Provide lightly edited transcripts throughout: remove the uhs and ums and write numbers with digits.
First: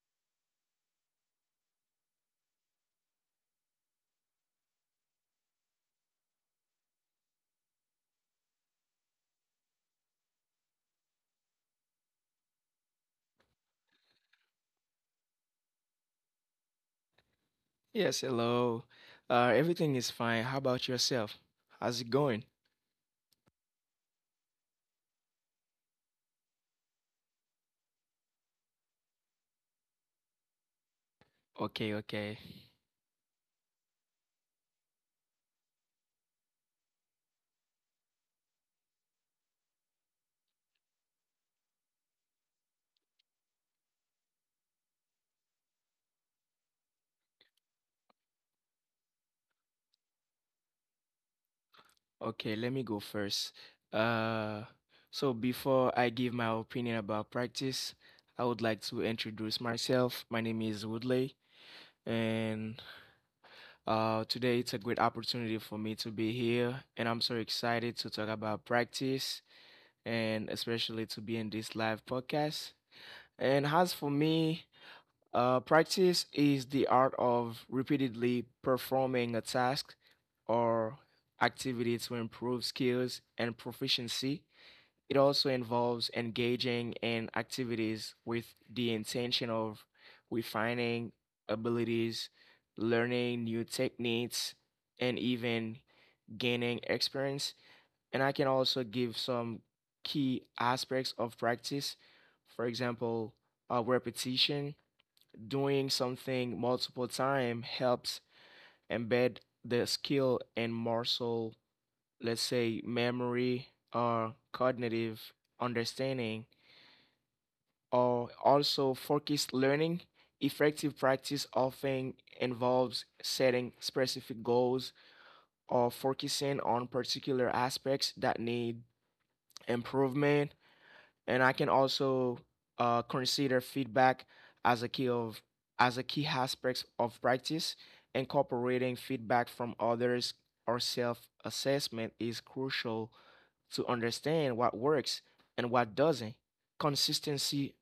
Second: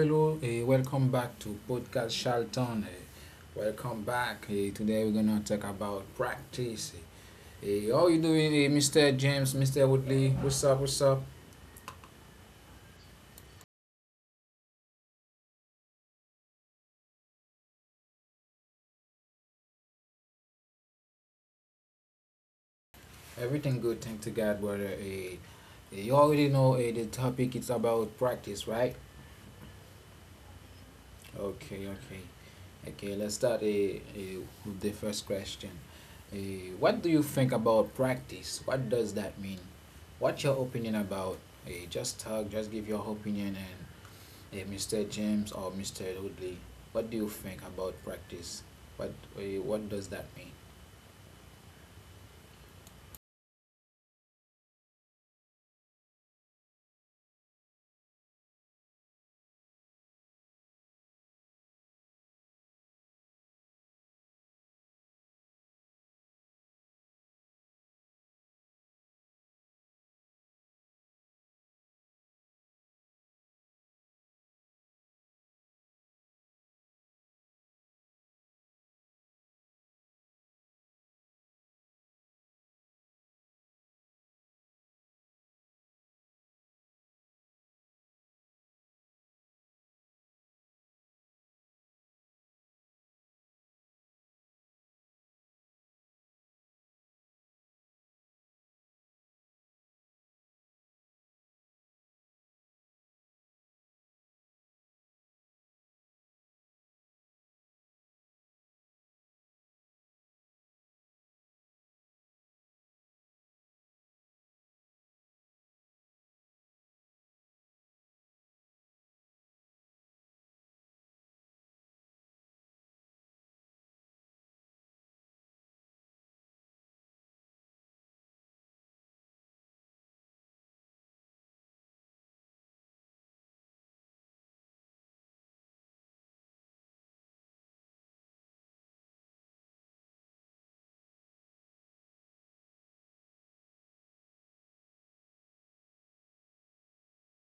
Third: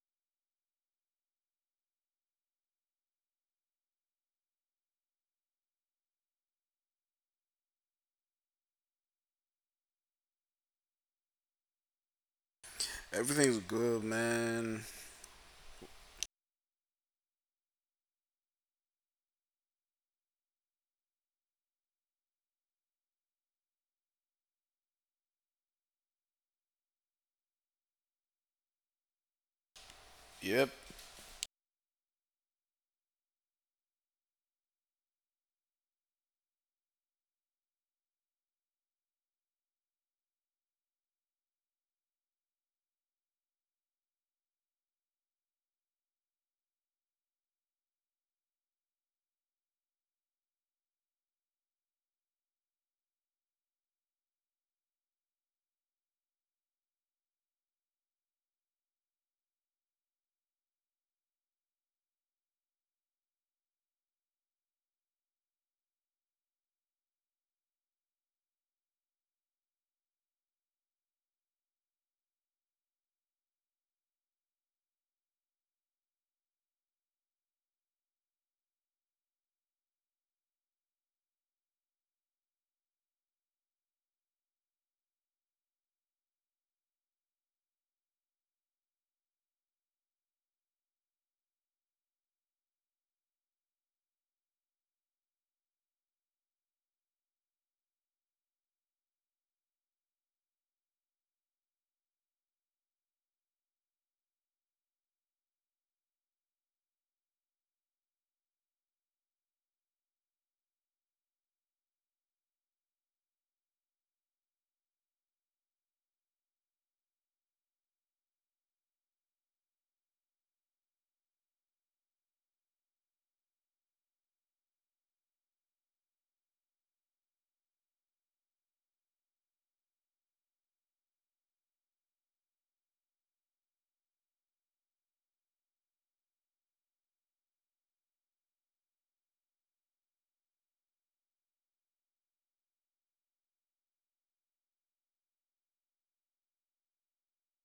hello. Welcome back to Podcast Charlton. Welcome back. Today we're gonna talk about practice. How you doing, Mr. James, Mr. Woodley? What's up? Everything's good, man. Yes, hello. Everything is fine. How about yourself? How's it going? Everything good, thank to God, brother. You already know the topic is about practice, right? Yep. Okay, Okay, okay. okay. Okay, let's start with the first question. What do you think about practice? What does that mean? What's your opinion about? Just talk, just give your opinion, and Mr. James or Mr. Woodley, what do you think about practice? What what does that mean? Okay, let me go first. Uh, so before I give my opinion about practice, I would like to introduce myself. My name is Woodley, and today it's a great opportunity for me to be here, and I'm so excited to talk about practice and especially to be in this live podcast. And as for me, practice is the art of repeatedly performing a task or activity to improve skills and proficiency. It also involves engaging in activities with the intention of refining abilities, learning new techniques, and even gaining experience. And I can also give some key aspects of practice. For example, repetition, doing something multiple time helps embed the skill in muscle, let's say memory or cognitive understanding, or also focused learning. Effective practice often involves setting specific goals or focusing on particular aspects that need improvement, and I can also consider feedback as a key aspect of practice. Incorporating feedback from others or self-assessment is crucial to understand what works and what doesn't. Consistency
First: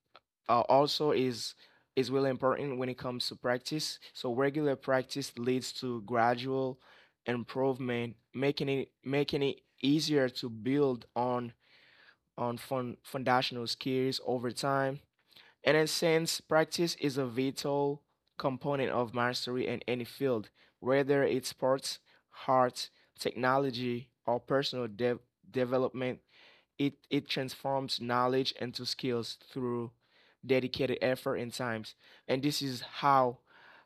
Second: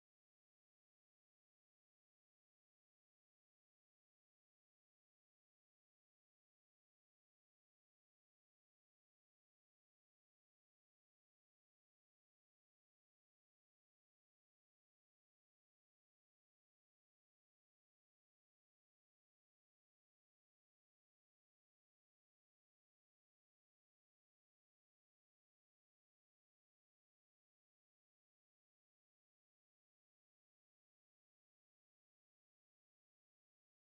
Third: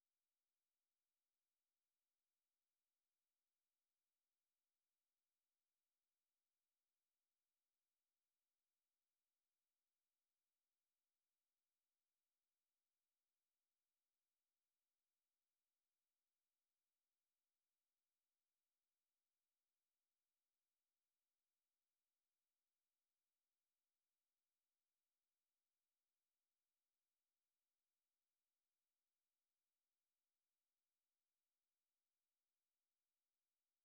also is really important when it comes to practice. So regular practice leads to gradual improvement, making it easier to build on foundational skills over time. And then, since practice is a vital component of mastery in any field, whether it's sports, art, technology, or personal development, it transforms knowledge into skills through dedicated effort and times. And this is how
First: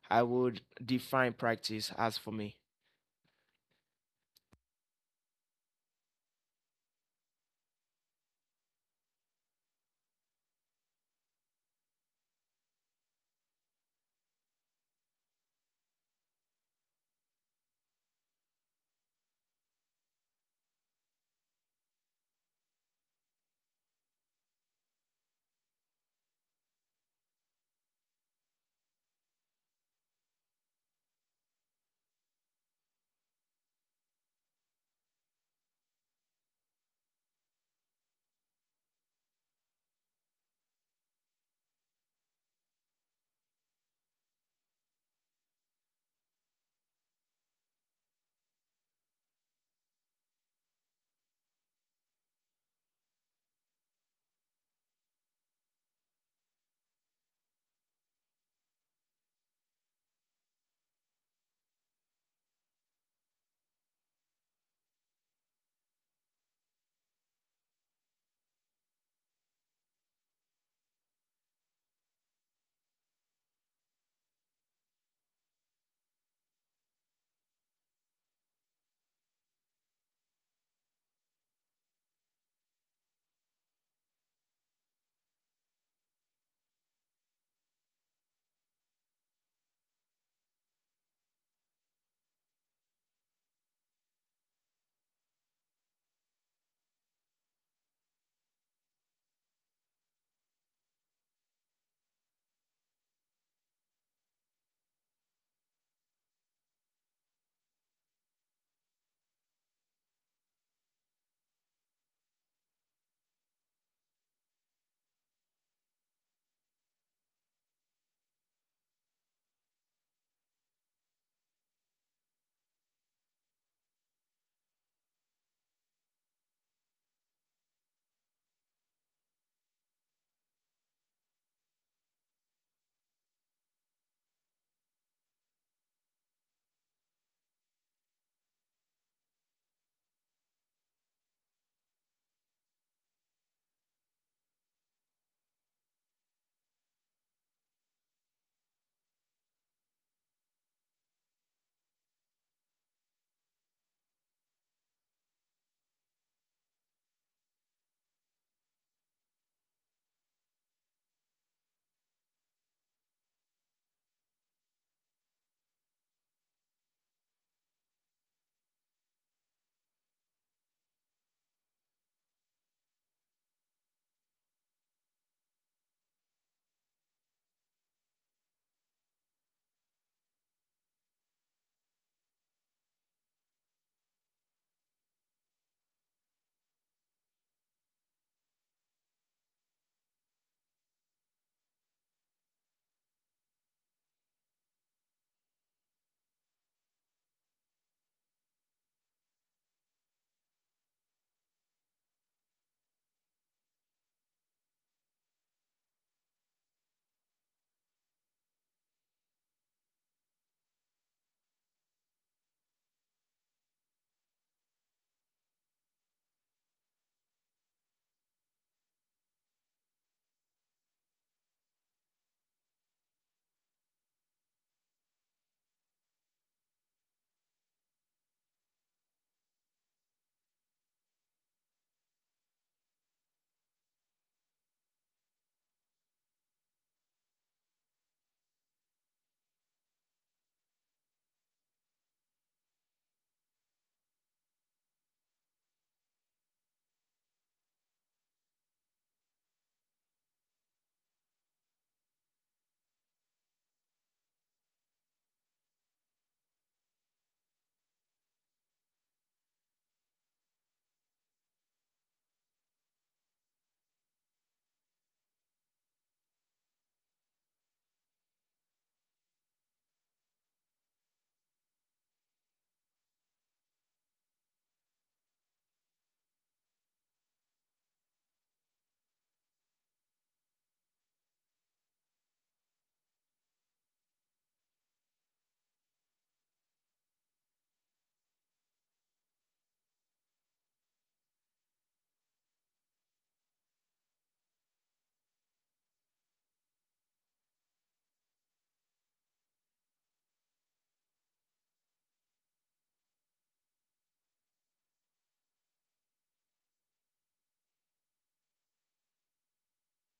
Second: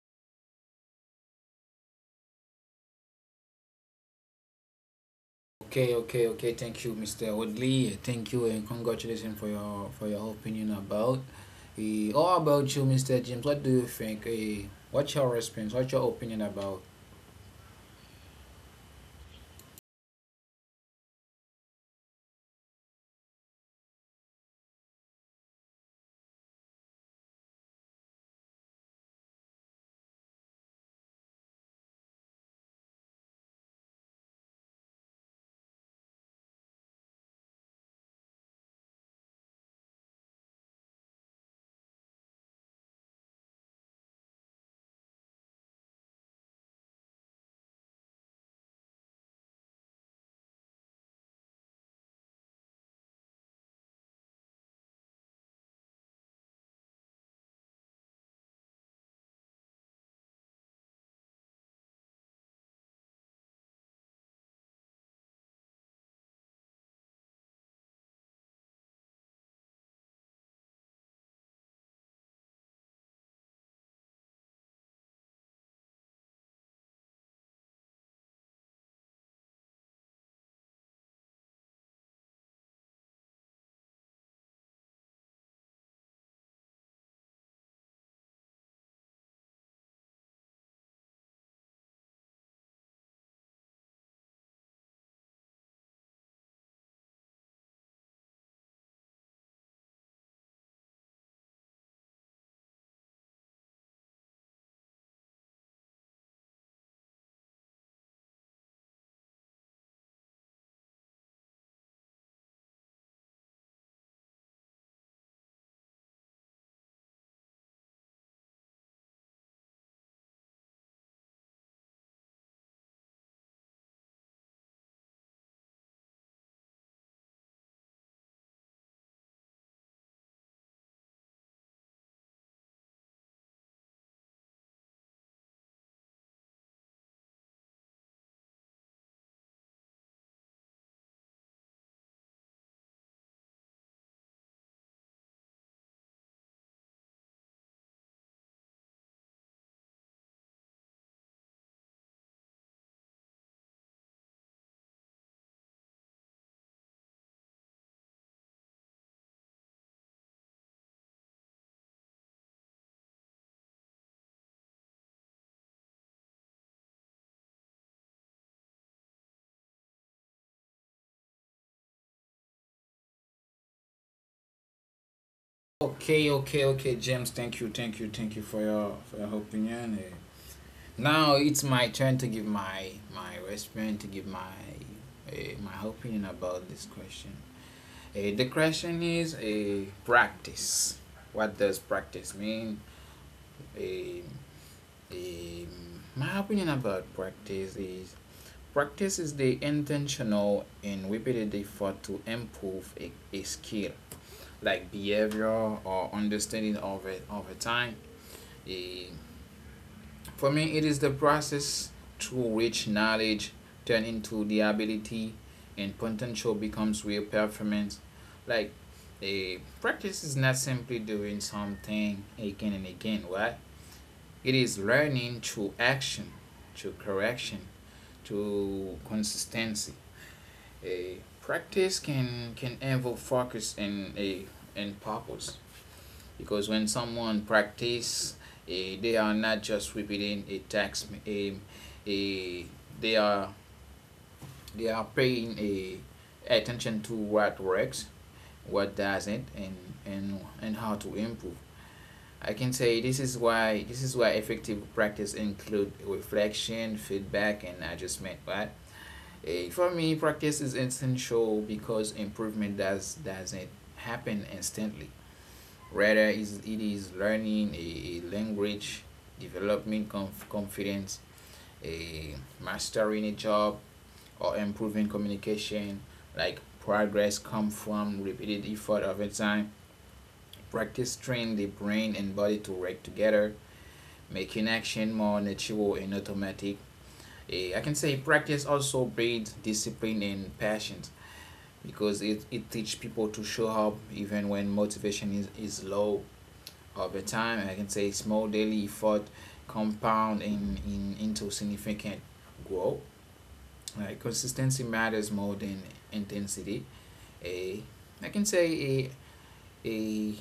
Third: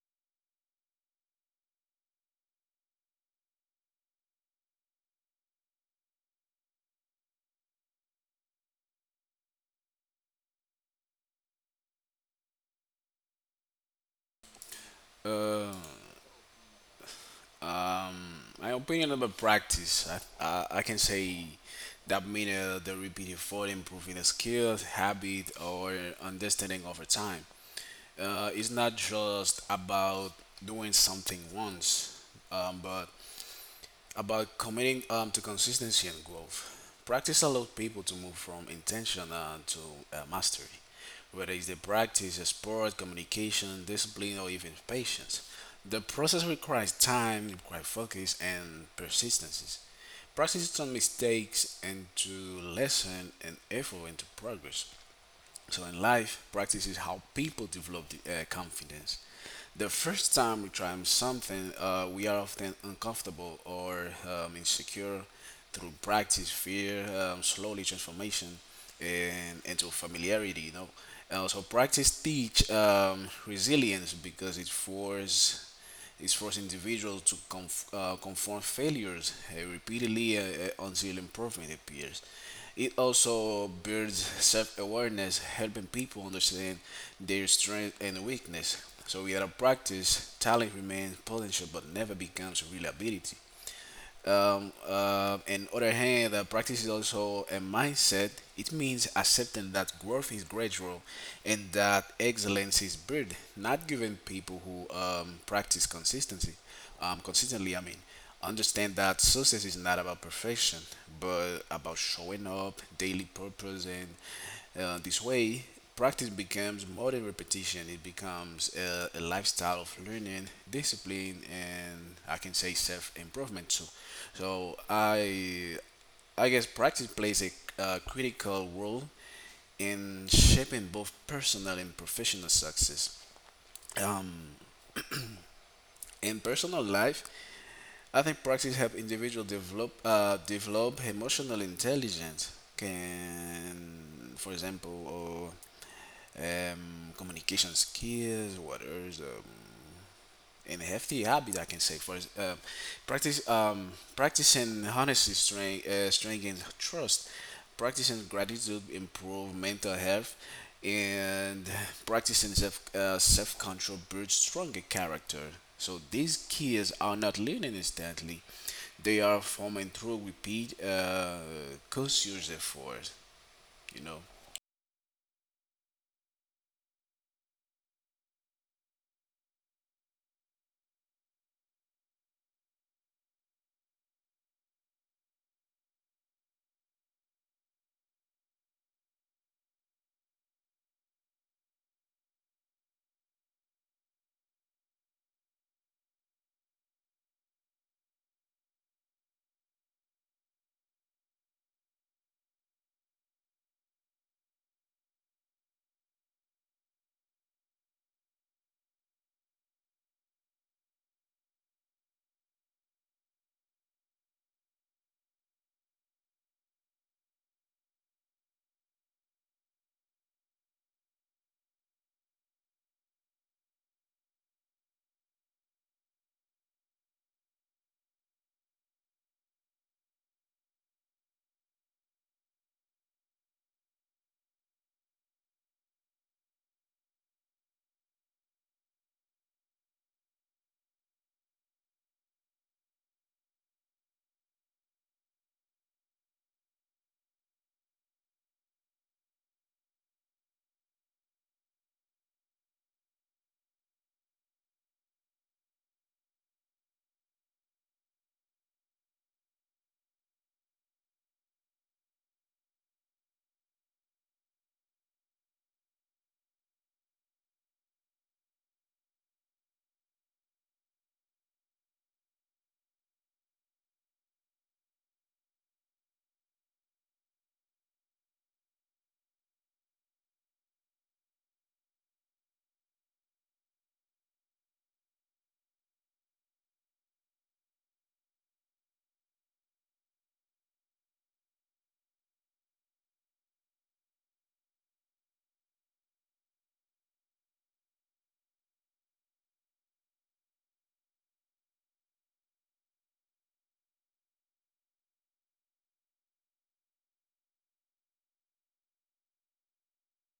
I would define practice as for me. Okay, okay, okay. Thank you, Mr. Woodley. Thank you, and congratulations for your opinion about. All about you, Mr. James. What do you think? What's your Uh, response? What's your opinion about? um, my opinion about practice, I, I can say that means the repeated effort, improving a skill, habit, or understanding over time. It's not just about doing something once, but about committing to consistency and growth. Practice allows people to move from intention to mastery, whether it's the practice, a sport, communication, discipline, or even patience. The process requires time, requires focus, and persistence. Practice turns mistakes into lesson and effort into progress. So in life, practice is how people develop confidence. The first time we try something, we are often uncomfortable or insecure. Through practice, fear slowly transformation and into familiarity. You know, and also practice teach resilience because it forces is forcing individuals to confront failures repeatedly until improvement appears. It also builds self awareness, helping people understand their strength and weakness. So, without a practice, talent remains potential but never becomes real ability. And other hand, the practice is also a mindset. It means accepting that growth is gradual and that excellence is built, not giving people who practice consistently, I mean, understand that success is not about perfection, but about showing up, daily purpose, and this way, practice becomes more than repetition, it becomes a lifestyle of learning, discipline, and I can say self improvement too. So, I guess practice plays a critical role in shaping both personal and professional success. Um, in personal life, I think practice help individual develop emotional intelligence. Can, for example, communication skills, what else? And healthy habit I can say for practice practicing honesty, strength and trust, practicing gratitude, improve mental health, and practicing self control builds stronger character. So these skills are not learned instantly; they are formed through repeat conscious effort. You know. Okay, okay, okay, James. Thank you for your opinion. Now it's my turn to give my response, to give my my opinion about this question. The question is a practice. What does practice mean? Eh, my opinion about practice is the intentional and repeated effort to improve a skill, like behavior or understanding of it over time. Eh, For me, it is the process through which knowledge turn into the ability, and potential becomes real performance. Like, a practice is not simply doing something again and again, right? It is learning through action, through correction, through consistency. A practice can involve focus and a and purpose, because when someone practice they are not just repeating a text a they are They are paying a attention to what works, what doesn't, and how to improve. I can say this is why effective practice include reflection, feedback, and adjustment. For me, practice is essential because improvement doesn't happen instantly. Rather, is it is learning language, developing confidence, a mastering a job, or improving communication. Like, progress come from repeated effort over time. Practice train the brain and body to work together, making action more natural and automatic. I can say practice also breeds discipline and patience because it teaches people to show up even when motivation is low. Over time, I can say small daily effort compound in into significant growth. Like, consistency matters more than intensity. A I can say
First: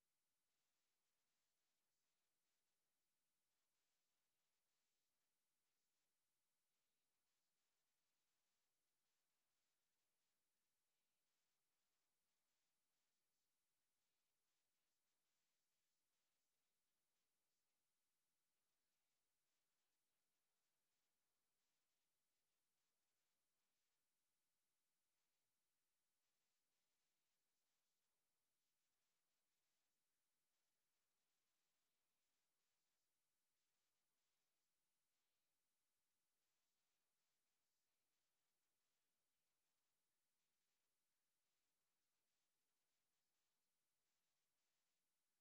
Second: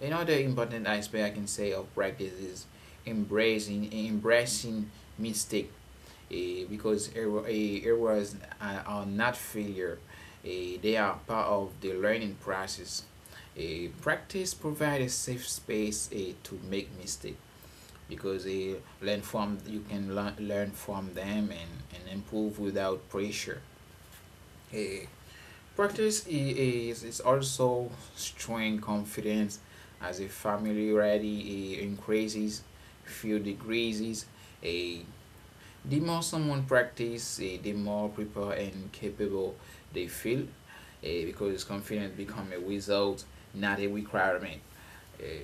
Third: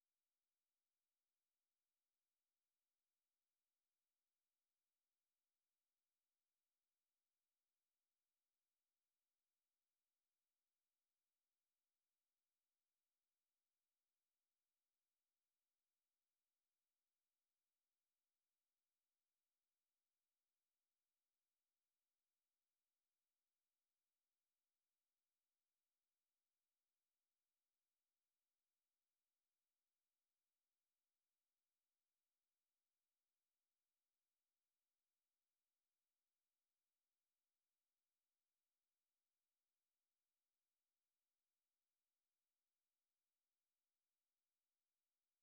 a Another important aspect I can say of practice is embracing mistake. A Because errors are not failure. A, they are part of the learning process. A practice provides a safe space to make mistake because they learn from you can learn from them and improve without pressure. Eh, Practice is also strength confidence as a familiarity increases few degrees. A The more someone practice, the more prepared and capable they feel, because confidence become a result, not a requirement. Eh,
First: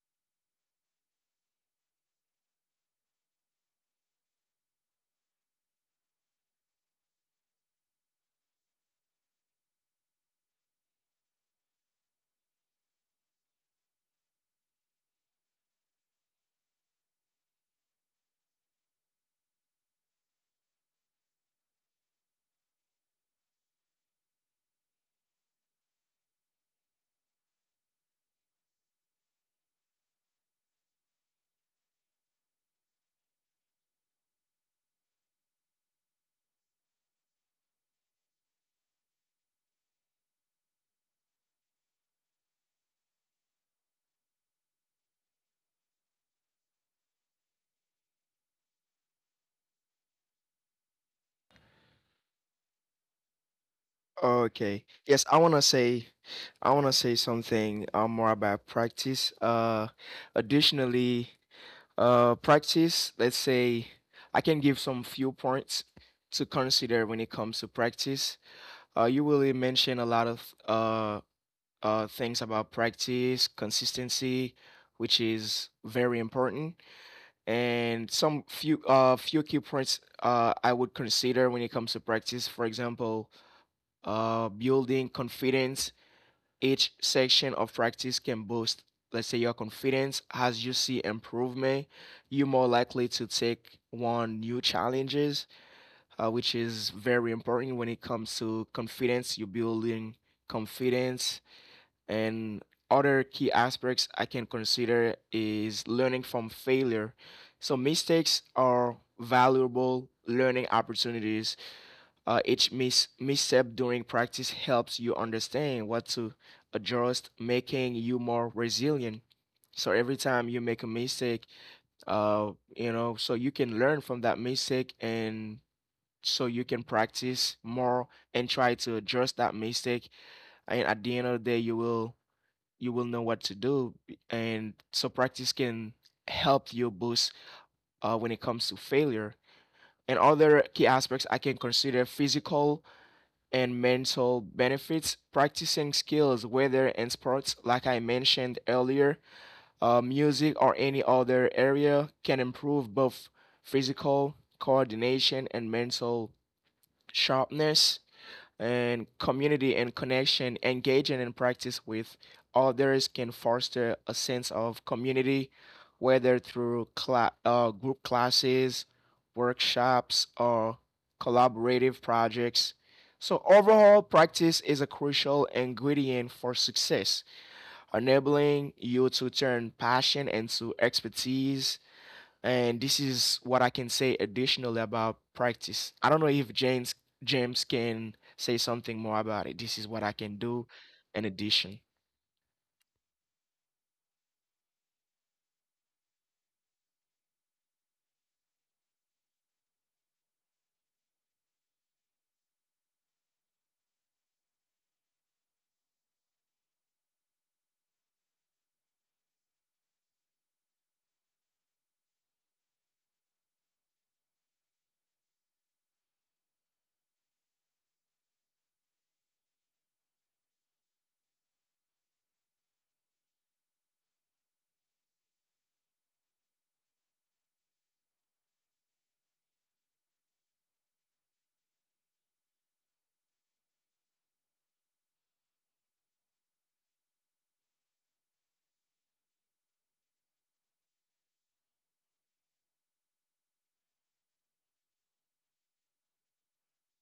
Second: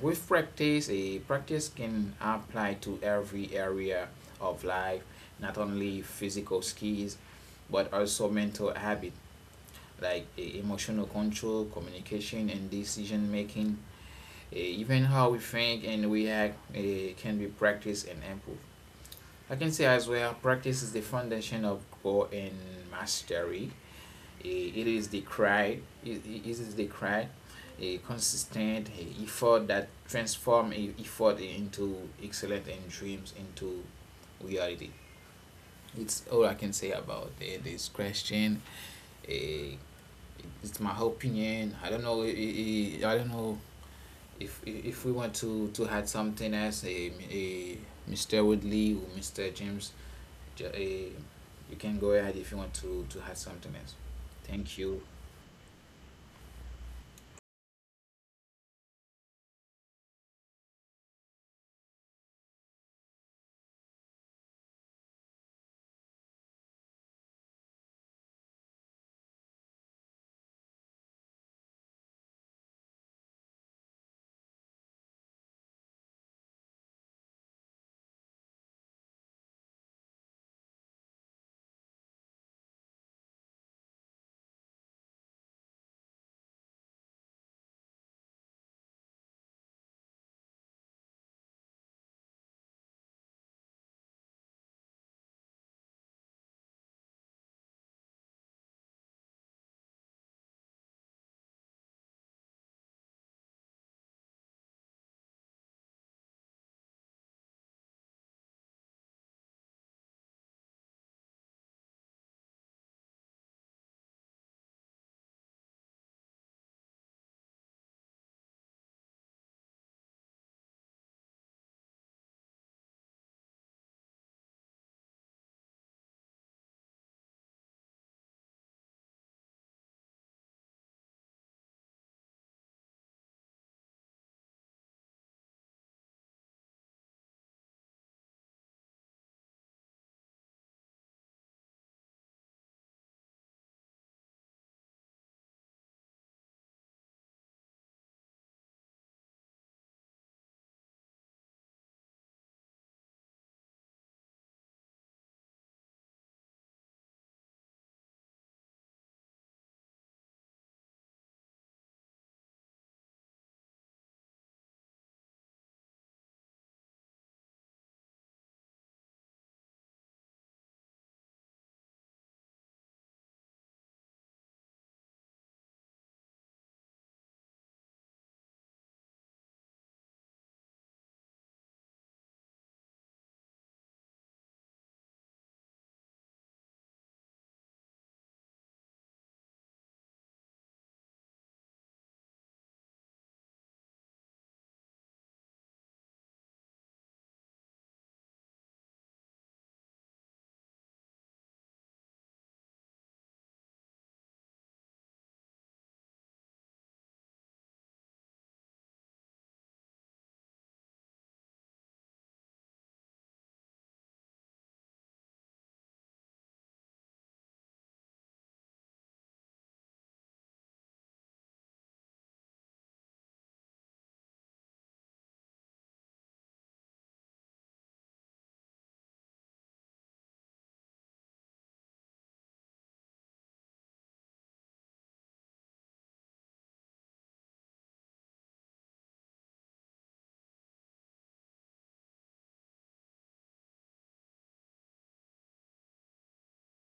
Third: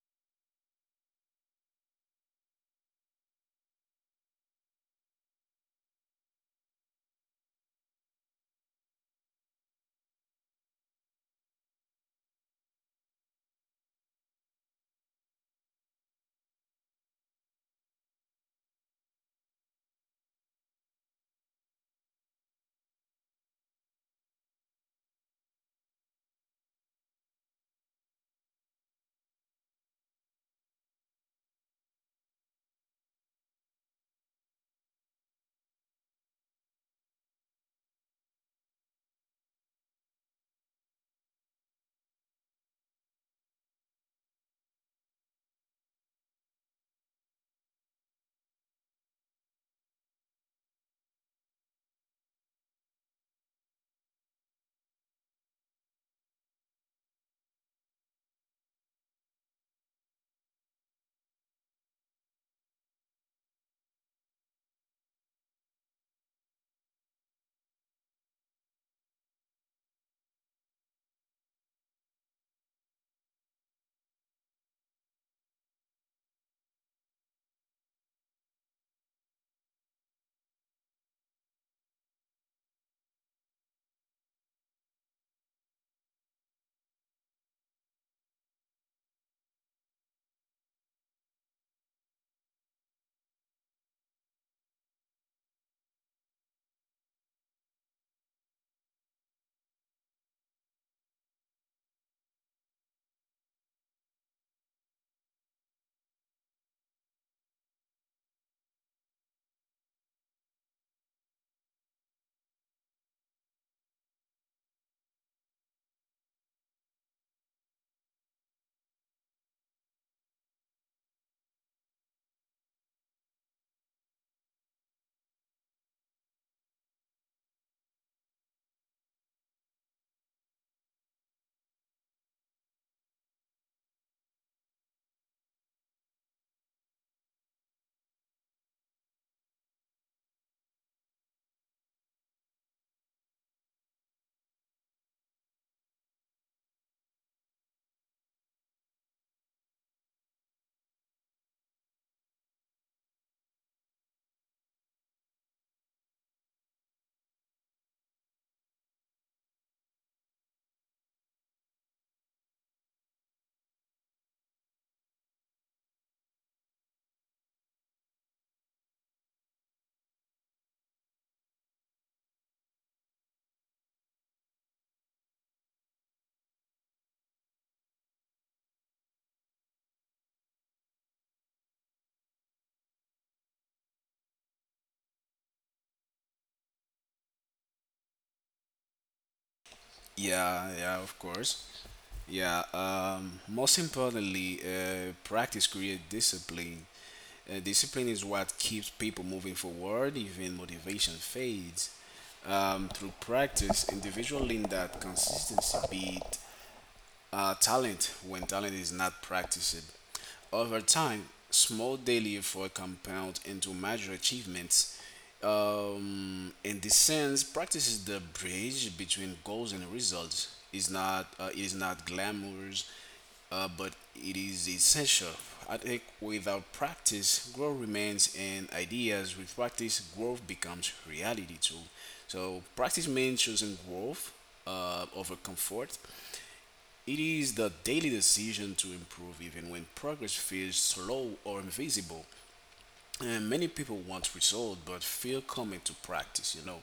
with practice, a practice can apply to every area of life, not only physical skills, but also mental habit like emotional control, communication, and decision making. Even how we think and we act can be practiced and improved. I can say as well, practice is the foundation of growth and mastery. It is the cry, a consistent effort that transforms effort into excellence and dreams into reality. It's all I can say about this question. uh, it's my opinion. I don't know I don't know if we want to add something else, Mr. Woodley or Mr. James. You can go ahead if you want to add something else. Thank Okay. you. Yes, I want to say something more about practice. Additionally, practice, let's say, I can give some few points to consider when it comes to practice. You really mention a lot of uh things about practice, consistency, which is very important, and some few few key points I would consider when it comes to practice. For example, building confidence, each section of practice can boost, let's say, your confidence. As you see improvement, you're more likely to take on new challenges, which is very important when it comes to confidence. You're building confidence. And other key aspects I can consider is learning from failure. So mistakes are valuable learning opportunities. Each misstep during practice helps you understand what to adjust, making you more resilient. So every time you make a mistake, uh, you know, so you can learn from that mistake and so you can practice more and try to adjust that mistake. And at the end of the day, you will know what to do. And so practice can help you boost when it comes to failure. And other key aspects I can consider, physical and mental benefits. Practicing skills, whether in sports, like I mentioned earlier, music, or any other area, can improve both physical coordination and mental sharpness, and community and connection. Engaging in practice with others can foster a sense of community, whether through group classes, workshops, or collaborative projects. So, overall, practice is a crucial ingredient for success, enabling you to turn passion into expertise, and this is what I can say additionally about practice. I don't know if James can say something more about it. This is what I can do Yeah, yeah, in of addition. course. Yeah, most importantly, practice creates discipline. Discipline is what keeps people moving forward, even motivation fades. Through practice, individual in that consistency beat talent when talent is not practiced. Over time, small daily effort compound into major achievements. In this sense, practice is the bridge between goals and results. Is not it is not glamorous, but it is essential. I think without practice, growth remains in ideas. With practice, growth becomes reality too. So practice means choosing growth over comfort, it is the daily decision to improve even when progress feels slow or invisible. And many people want results but feel coming to practice,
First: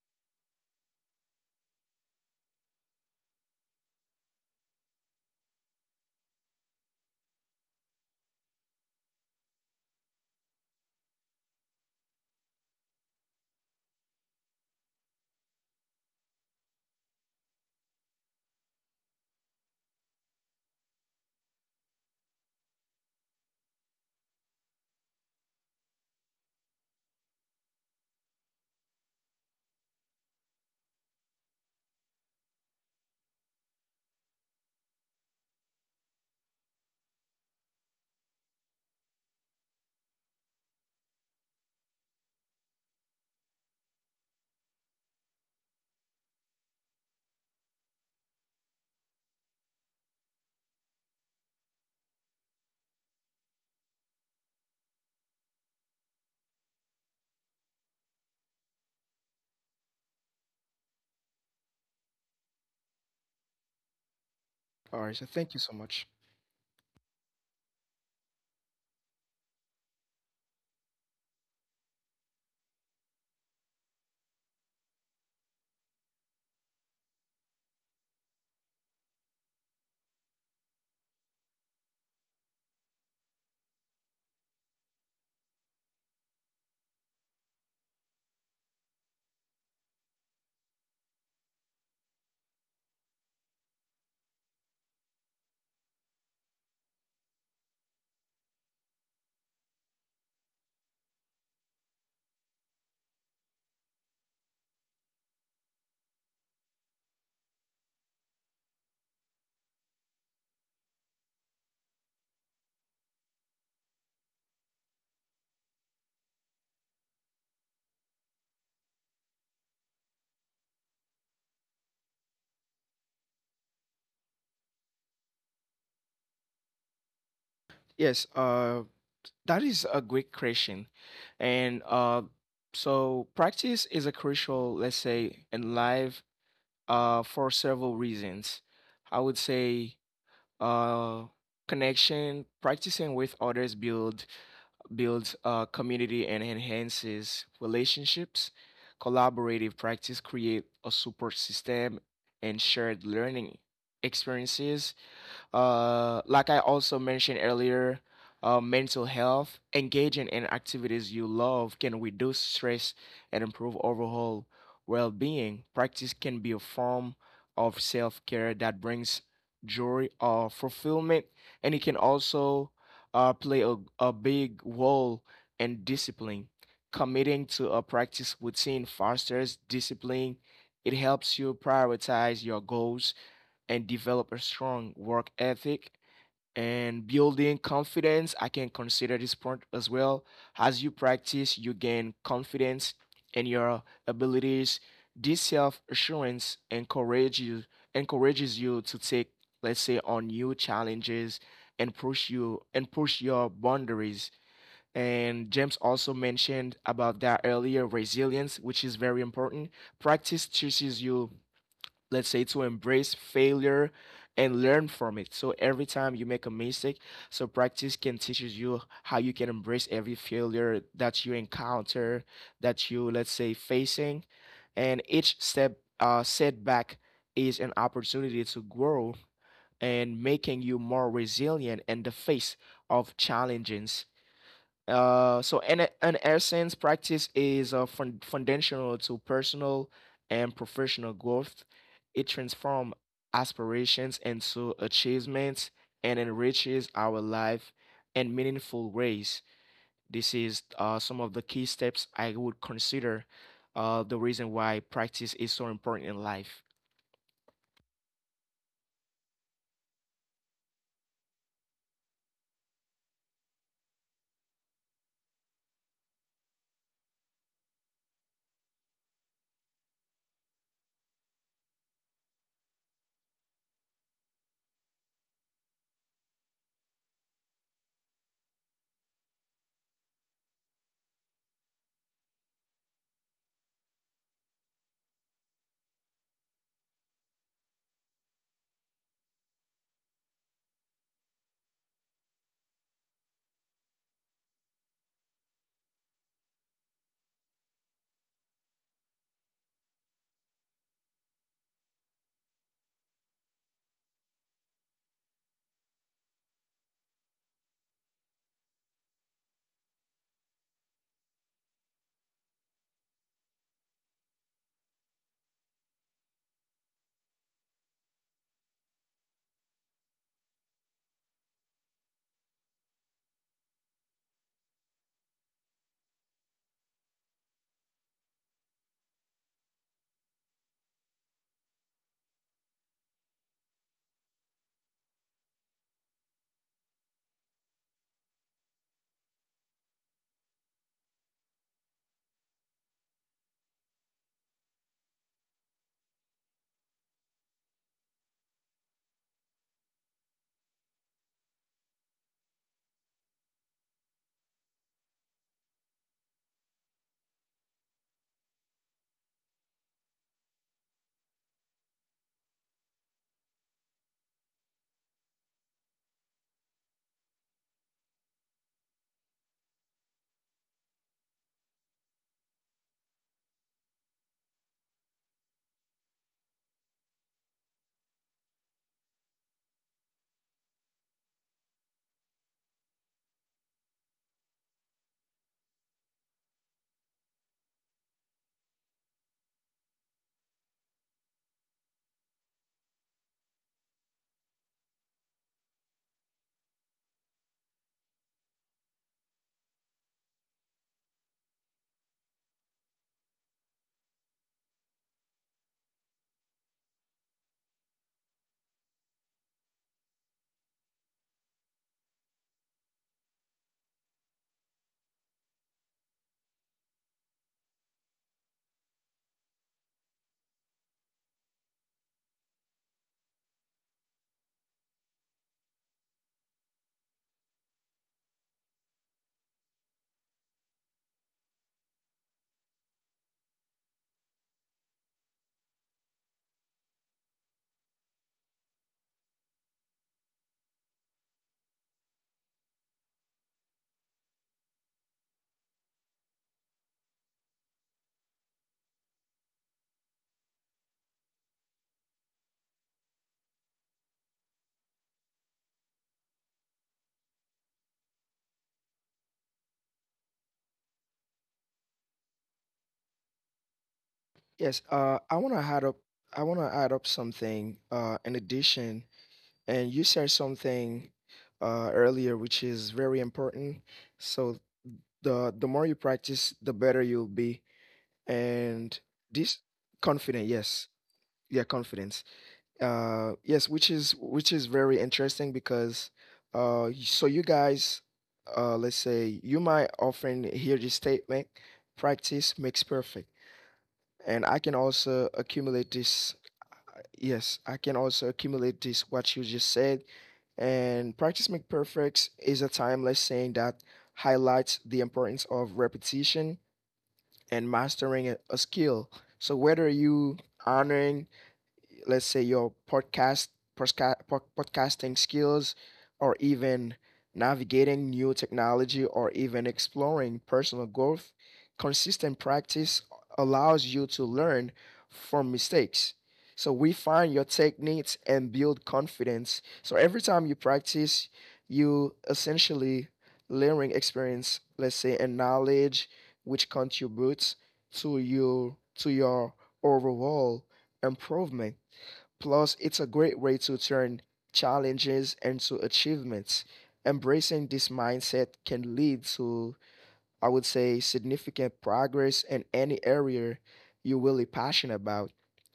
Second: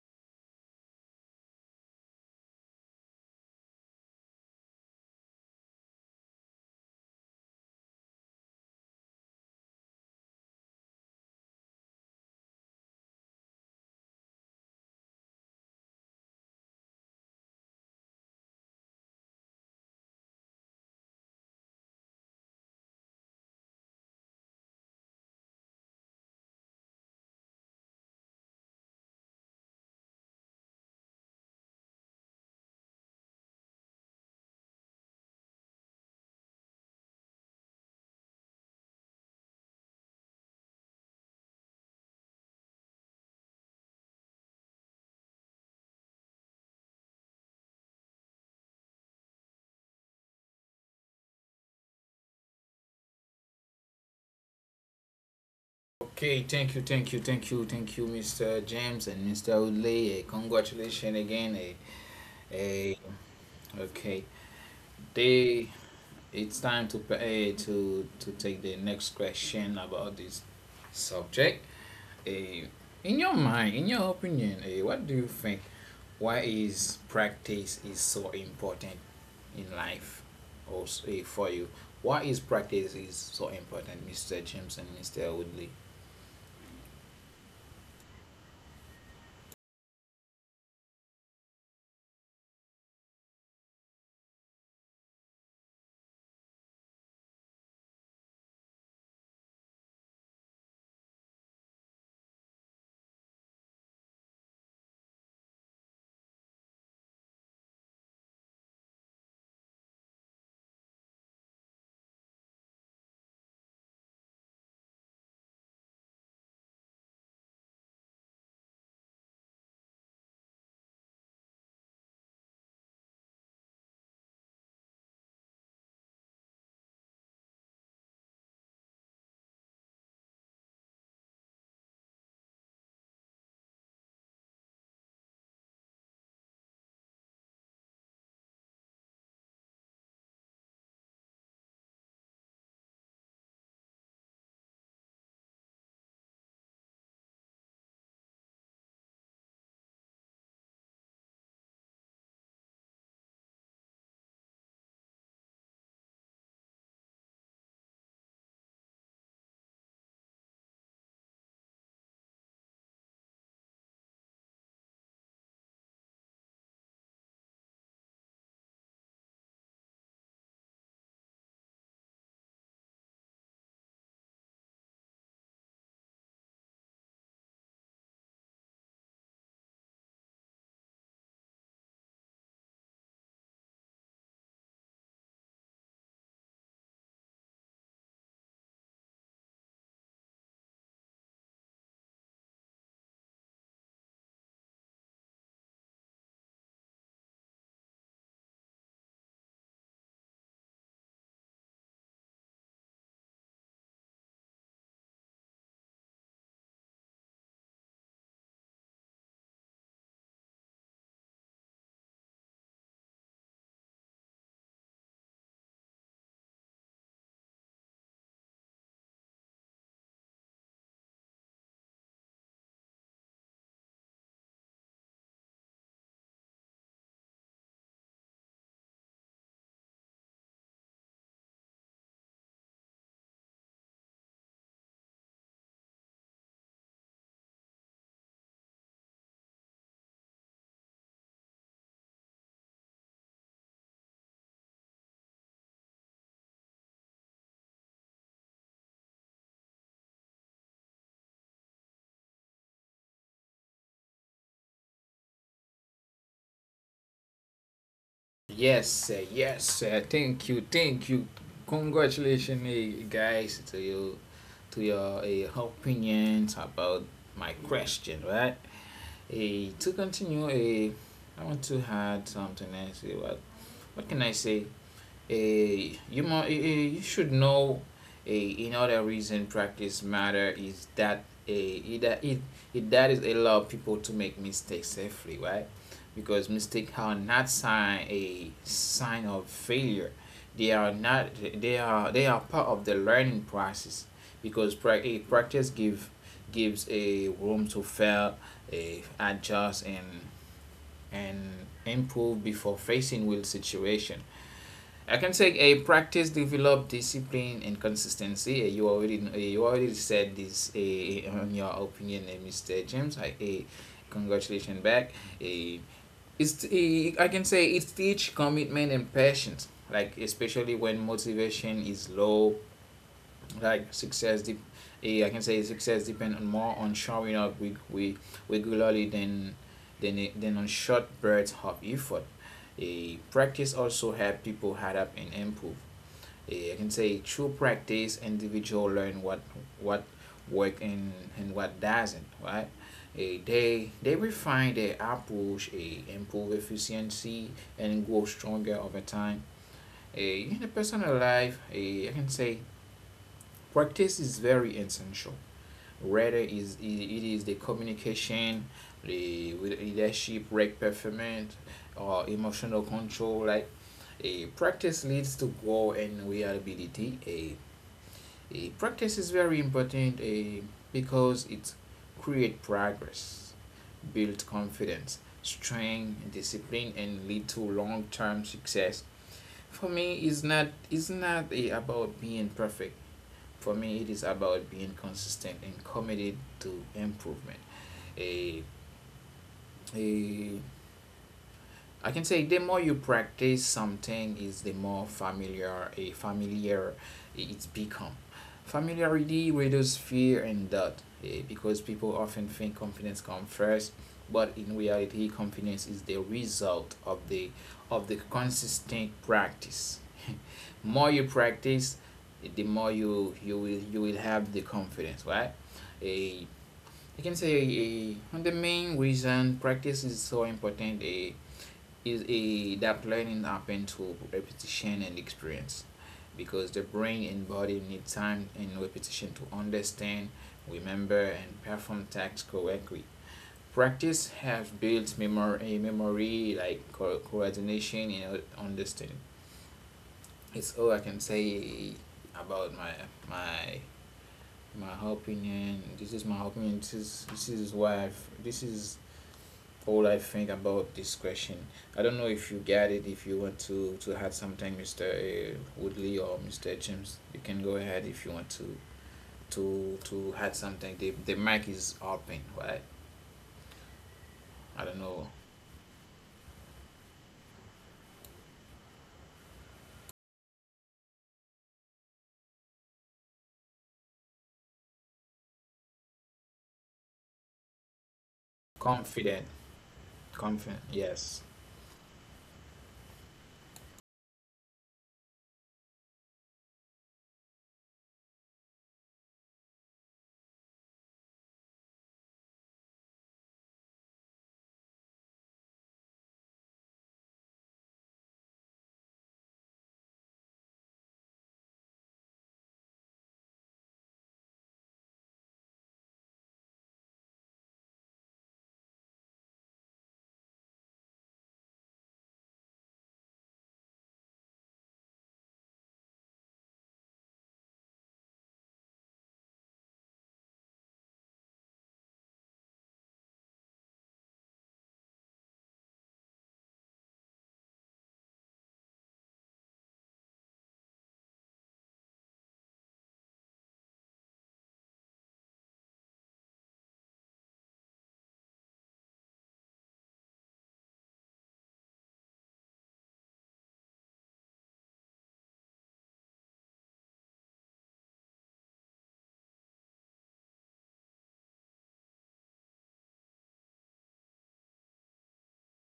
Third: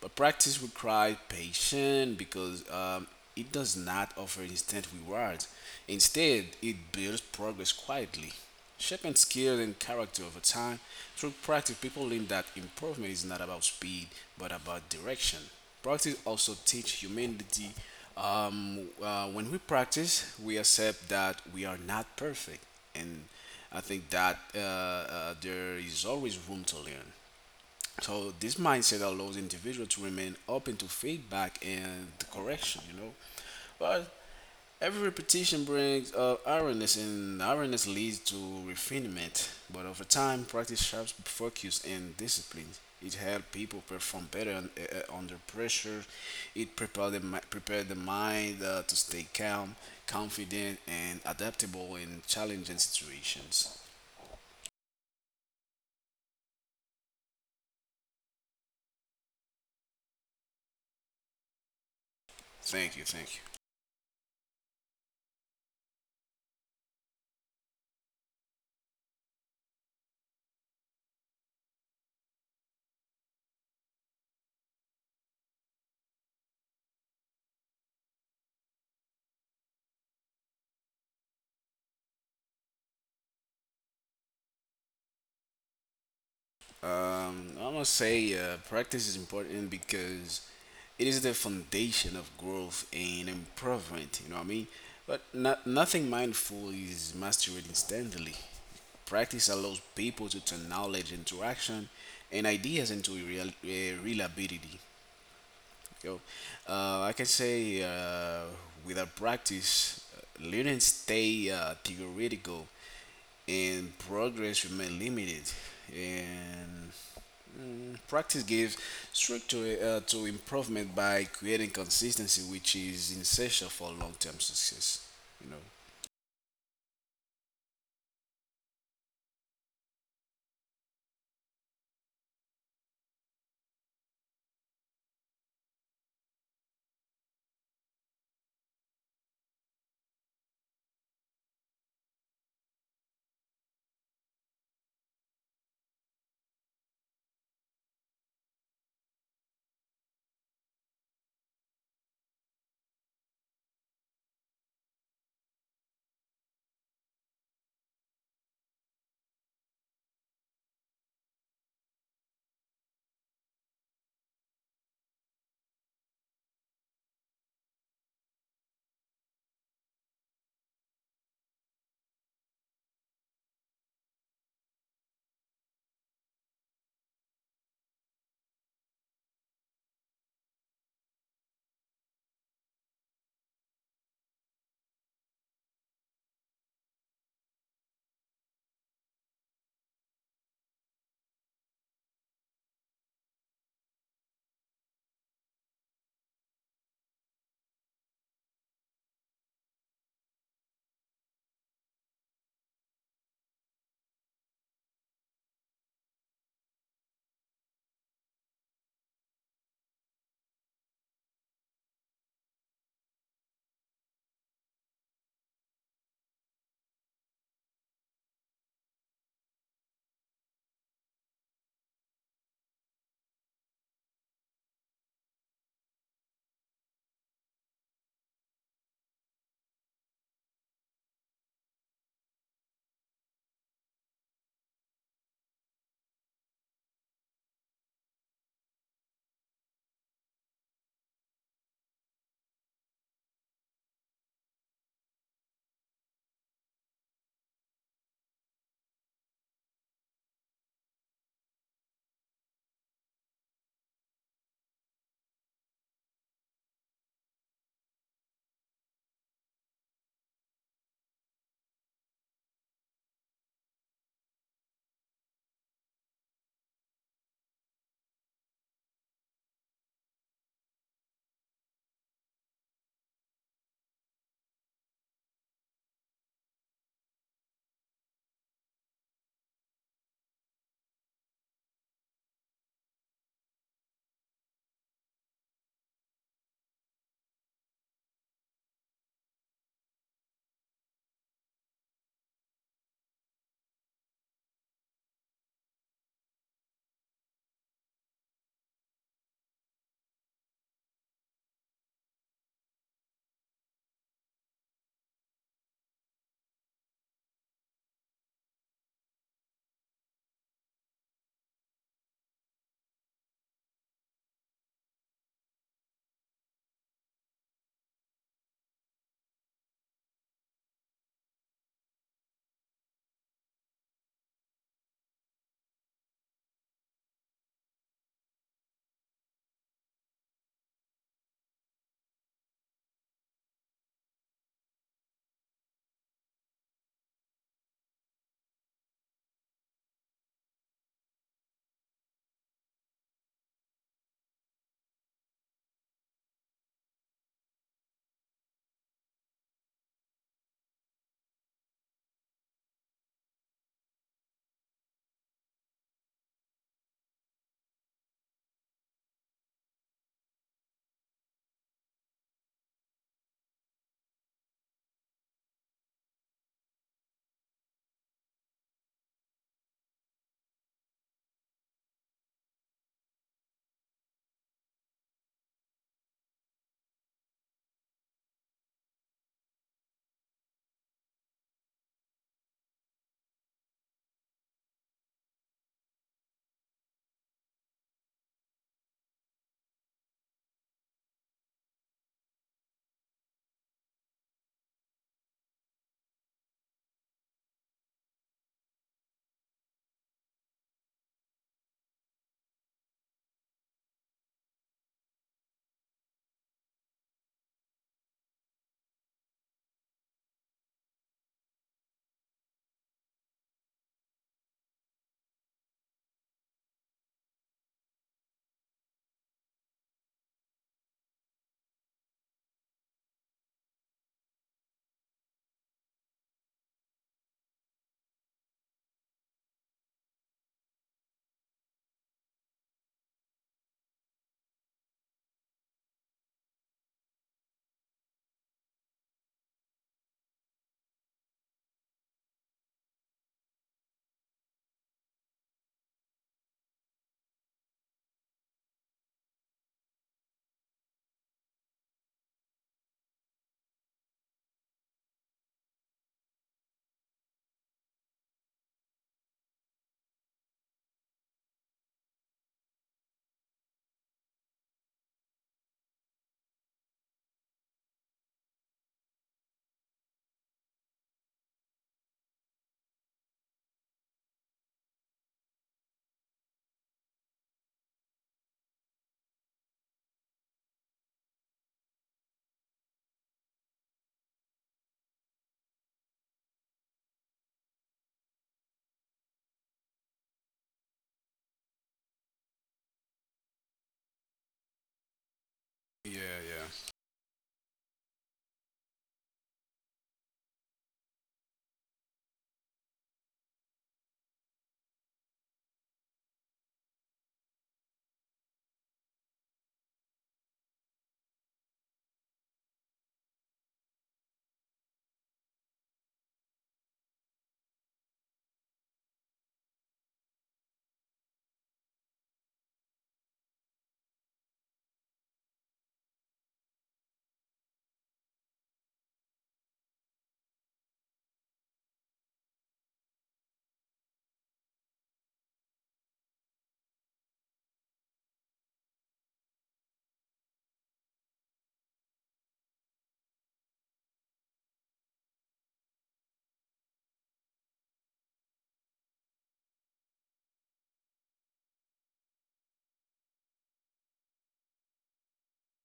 But practice requires patience because it does not offer instant rewards. Instead, it builds progress quietly, shaping skill and character over time. Through practice, people learn that improvement is not about speed but about direction. Practice also teach humility. When we practice, we accept that we are not perfect, and I think that there is always room to learn. So this mindset allows individuals to remain open to feedback and correction. You know, but Every repetition brings awareness, and awareness leads to refinement. But over time, practice sharps focus and discipline. It helps people perform better under pressure. It prepare the mind to stay calm, confident, and adaptable in challenging situations. Okay, thank you, Mr. James and Mr. Woodley. Congratulations again. Thank you, uh, thank you. okay, All right, so they, thank you so much. it's time to to take the next question about this subject. Uh, in your mind, in your opinion, what do you think? Why is practice is so important in life? Also, for you, why is practice is so important, Mr. James and Mr. Woodley? I must say, practice is important because it is the foundation of growth and improvement. You know what I mean? But not, nothing mindful is mastered instantly. Practice allows people to turn knowledge into action and ideas into real ability. You know, I can say without practice, learning stay theoretical and progress remain limited. And practice gives structure to improvement by creating consistency, which is essential for long-term success. You know. Yes, that is a great question, and so practice is a crucial, let's say, in life for several reasons. I would say uh, connection, practicing with others builds community and enhances relationships. Collaborative practice create a support system and shared learning experiences, like I also mentioned earlier, mental health, engaging in activities you love can reduce stress and improve overall well being. Practice can be a form of self care that brings joy or fulfillment, and it can also play a big role in discipline. Committing to a practice routine fosters discipline. It helps you prioritize your goals and develop a strong work ethic. And building confidence, I can consider this point as well. As you practice, you gain confidence in your abilities. This self-assurance encourages you to take, let's say, on new challenges and push your boundaries. And James also mentioned about that earlier, resilience, which is very important. Practice teaches you, let's say, to embrace failure and learn from it. So every time you make a mistake, so practice can teaches you how you can embrace every failure that you encounter, that you, let's say, facing, and each step, setback, is an opportunity to grow and making you more resilient in the face of challenges. So in essence, practice is foundational to personal and professional growth. It transforms aspirations into achievements and enriches our life in meaningful ways. This is some of the key steps I would consider, the reason why practice is so important in life. Yes, yes. Thank you, thank you. Congratulations, guys, to you, to your opinions about my question, right? To continue, I want to add something else. What can I say? A You must, you should know a another reason practice matter is that a that it that is allow people to make mistakes safely, right? Because mistakes are not sign a sign of failure. They are not They are, they are part of the learning process, because pra- a practice gives a room to fail, a adjust, and and improve before facing real situation. I can say a practice develop discipline and consistency. You already you already said this on your opinion, Mr. James. I congratulations back. Uh, it's I can say it teach commitment and patience. Like, especially when motivation is low, like success. I can say success depend on more on showing up we regularly than on short bursts of effort. A practice also help people adapt and improve. I can say through practice, individual learn what work and what doesn't, right? They they refine their approach, improve efficiency, and grow stronger over time. In a personal life, I can say practice is very essential. Rather, is it is the communication, the with leadership, work performance, or emotional control. Like, practice leads to grow and reliability. Eh. Practice is very important because it creates progress, builds confidence, strength, discipline, and lead to long-term success. For me, it's not about being perfect. For me, it is about being consistent and committed to improvement. A A, I can say the more you practice something is the more familiar it's become. Familiarity reduces fear and doubt, because people often think confidence comes first, but in reality confidence is the result of the consistent practice. More you practice, the more you will have the confidence, right? A I can say eh, the main reason practice is so important a is a that learning happens through repetition and experience, because the brain and body need time and repetition to understand, remember, and perform tasks correctly. Practice have built memory, like coordination and understanding. It's all I can say about my my opinion. This is my opinion. This is why this is all I think about this question. I don't know if you get it. If you want to add something, Mr. Woodley or Mr. James, you can go ahead if you want to add something. The mic is open, right? I don't Yes, know. I want to add up. I want to add up something. In addition, and you said something earlier, which is very important. So the more you practice, the better you'll be. And Confident, this confident, confident. yes, Yes. yeah, confidence. Yes, which is very interesting because so you guys, let's say you might often hear this statement, practice makes perfect. And I can also accumulate Yeah, this. Yes, I can also accumulate this what you just said. And practice make perfect is a timeless saying that highlights the importance of repetition and mastering a skill. So whether you honoring, let's say, your podcasting skills, or even navigating new technology, or even exploring personal growth, consistent practice allows you to learn from mistakes, so refine your techniques and build confidence. So every time you practice, you essentially layering experience, let's say, and knowledge, which contributes to your overall improvement. Plus, it's a great way to turn challenges into achievements. Embracing this mindset can lead to, I would say, significant progress in any area you're really passionate about.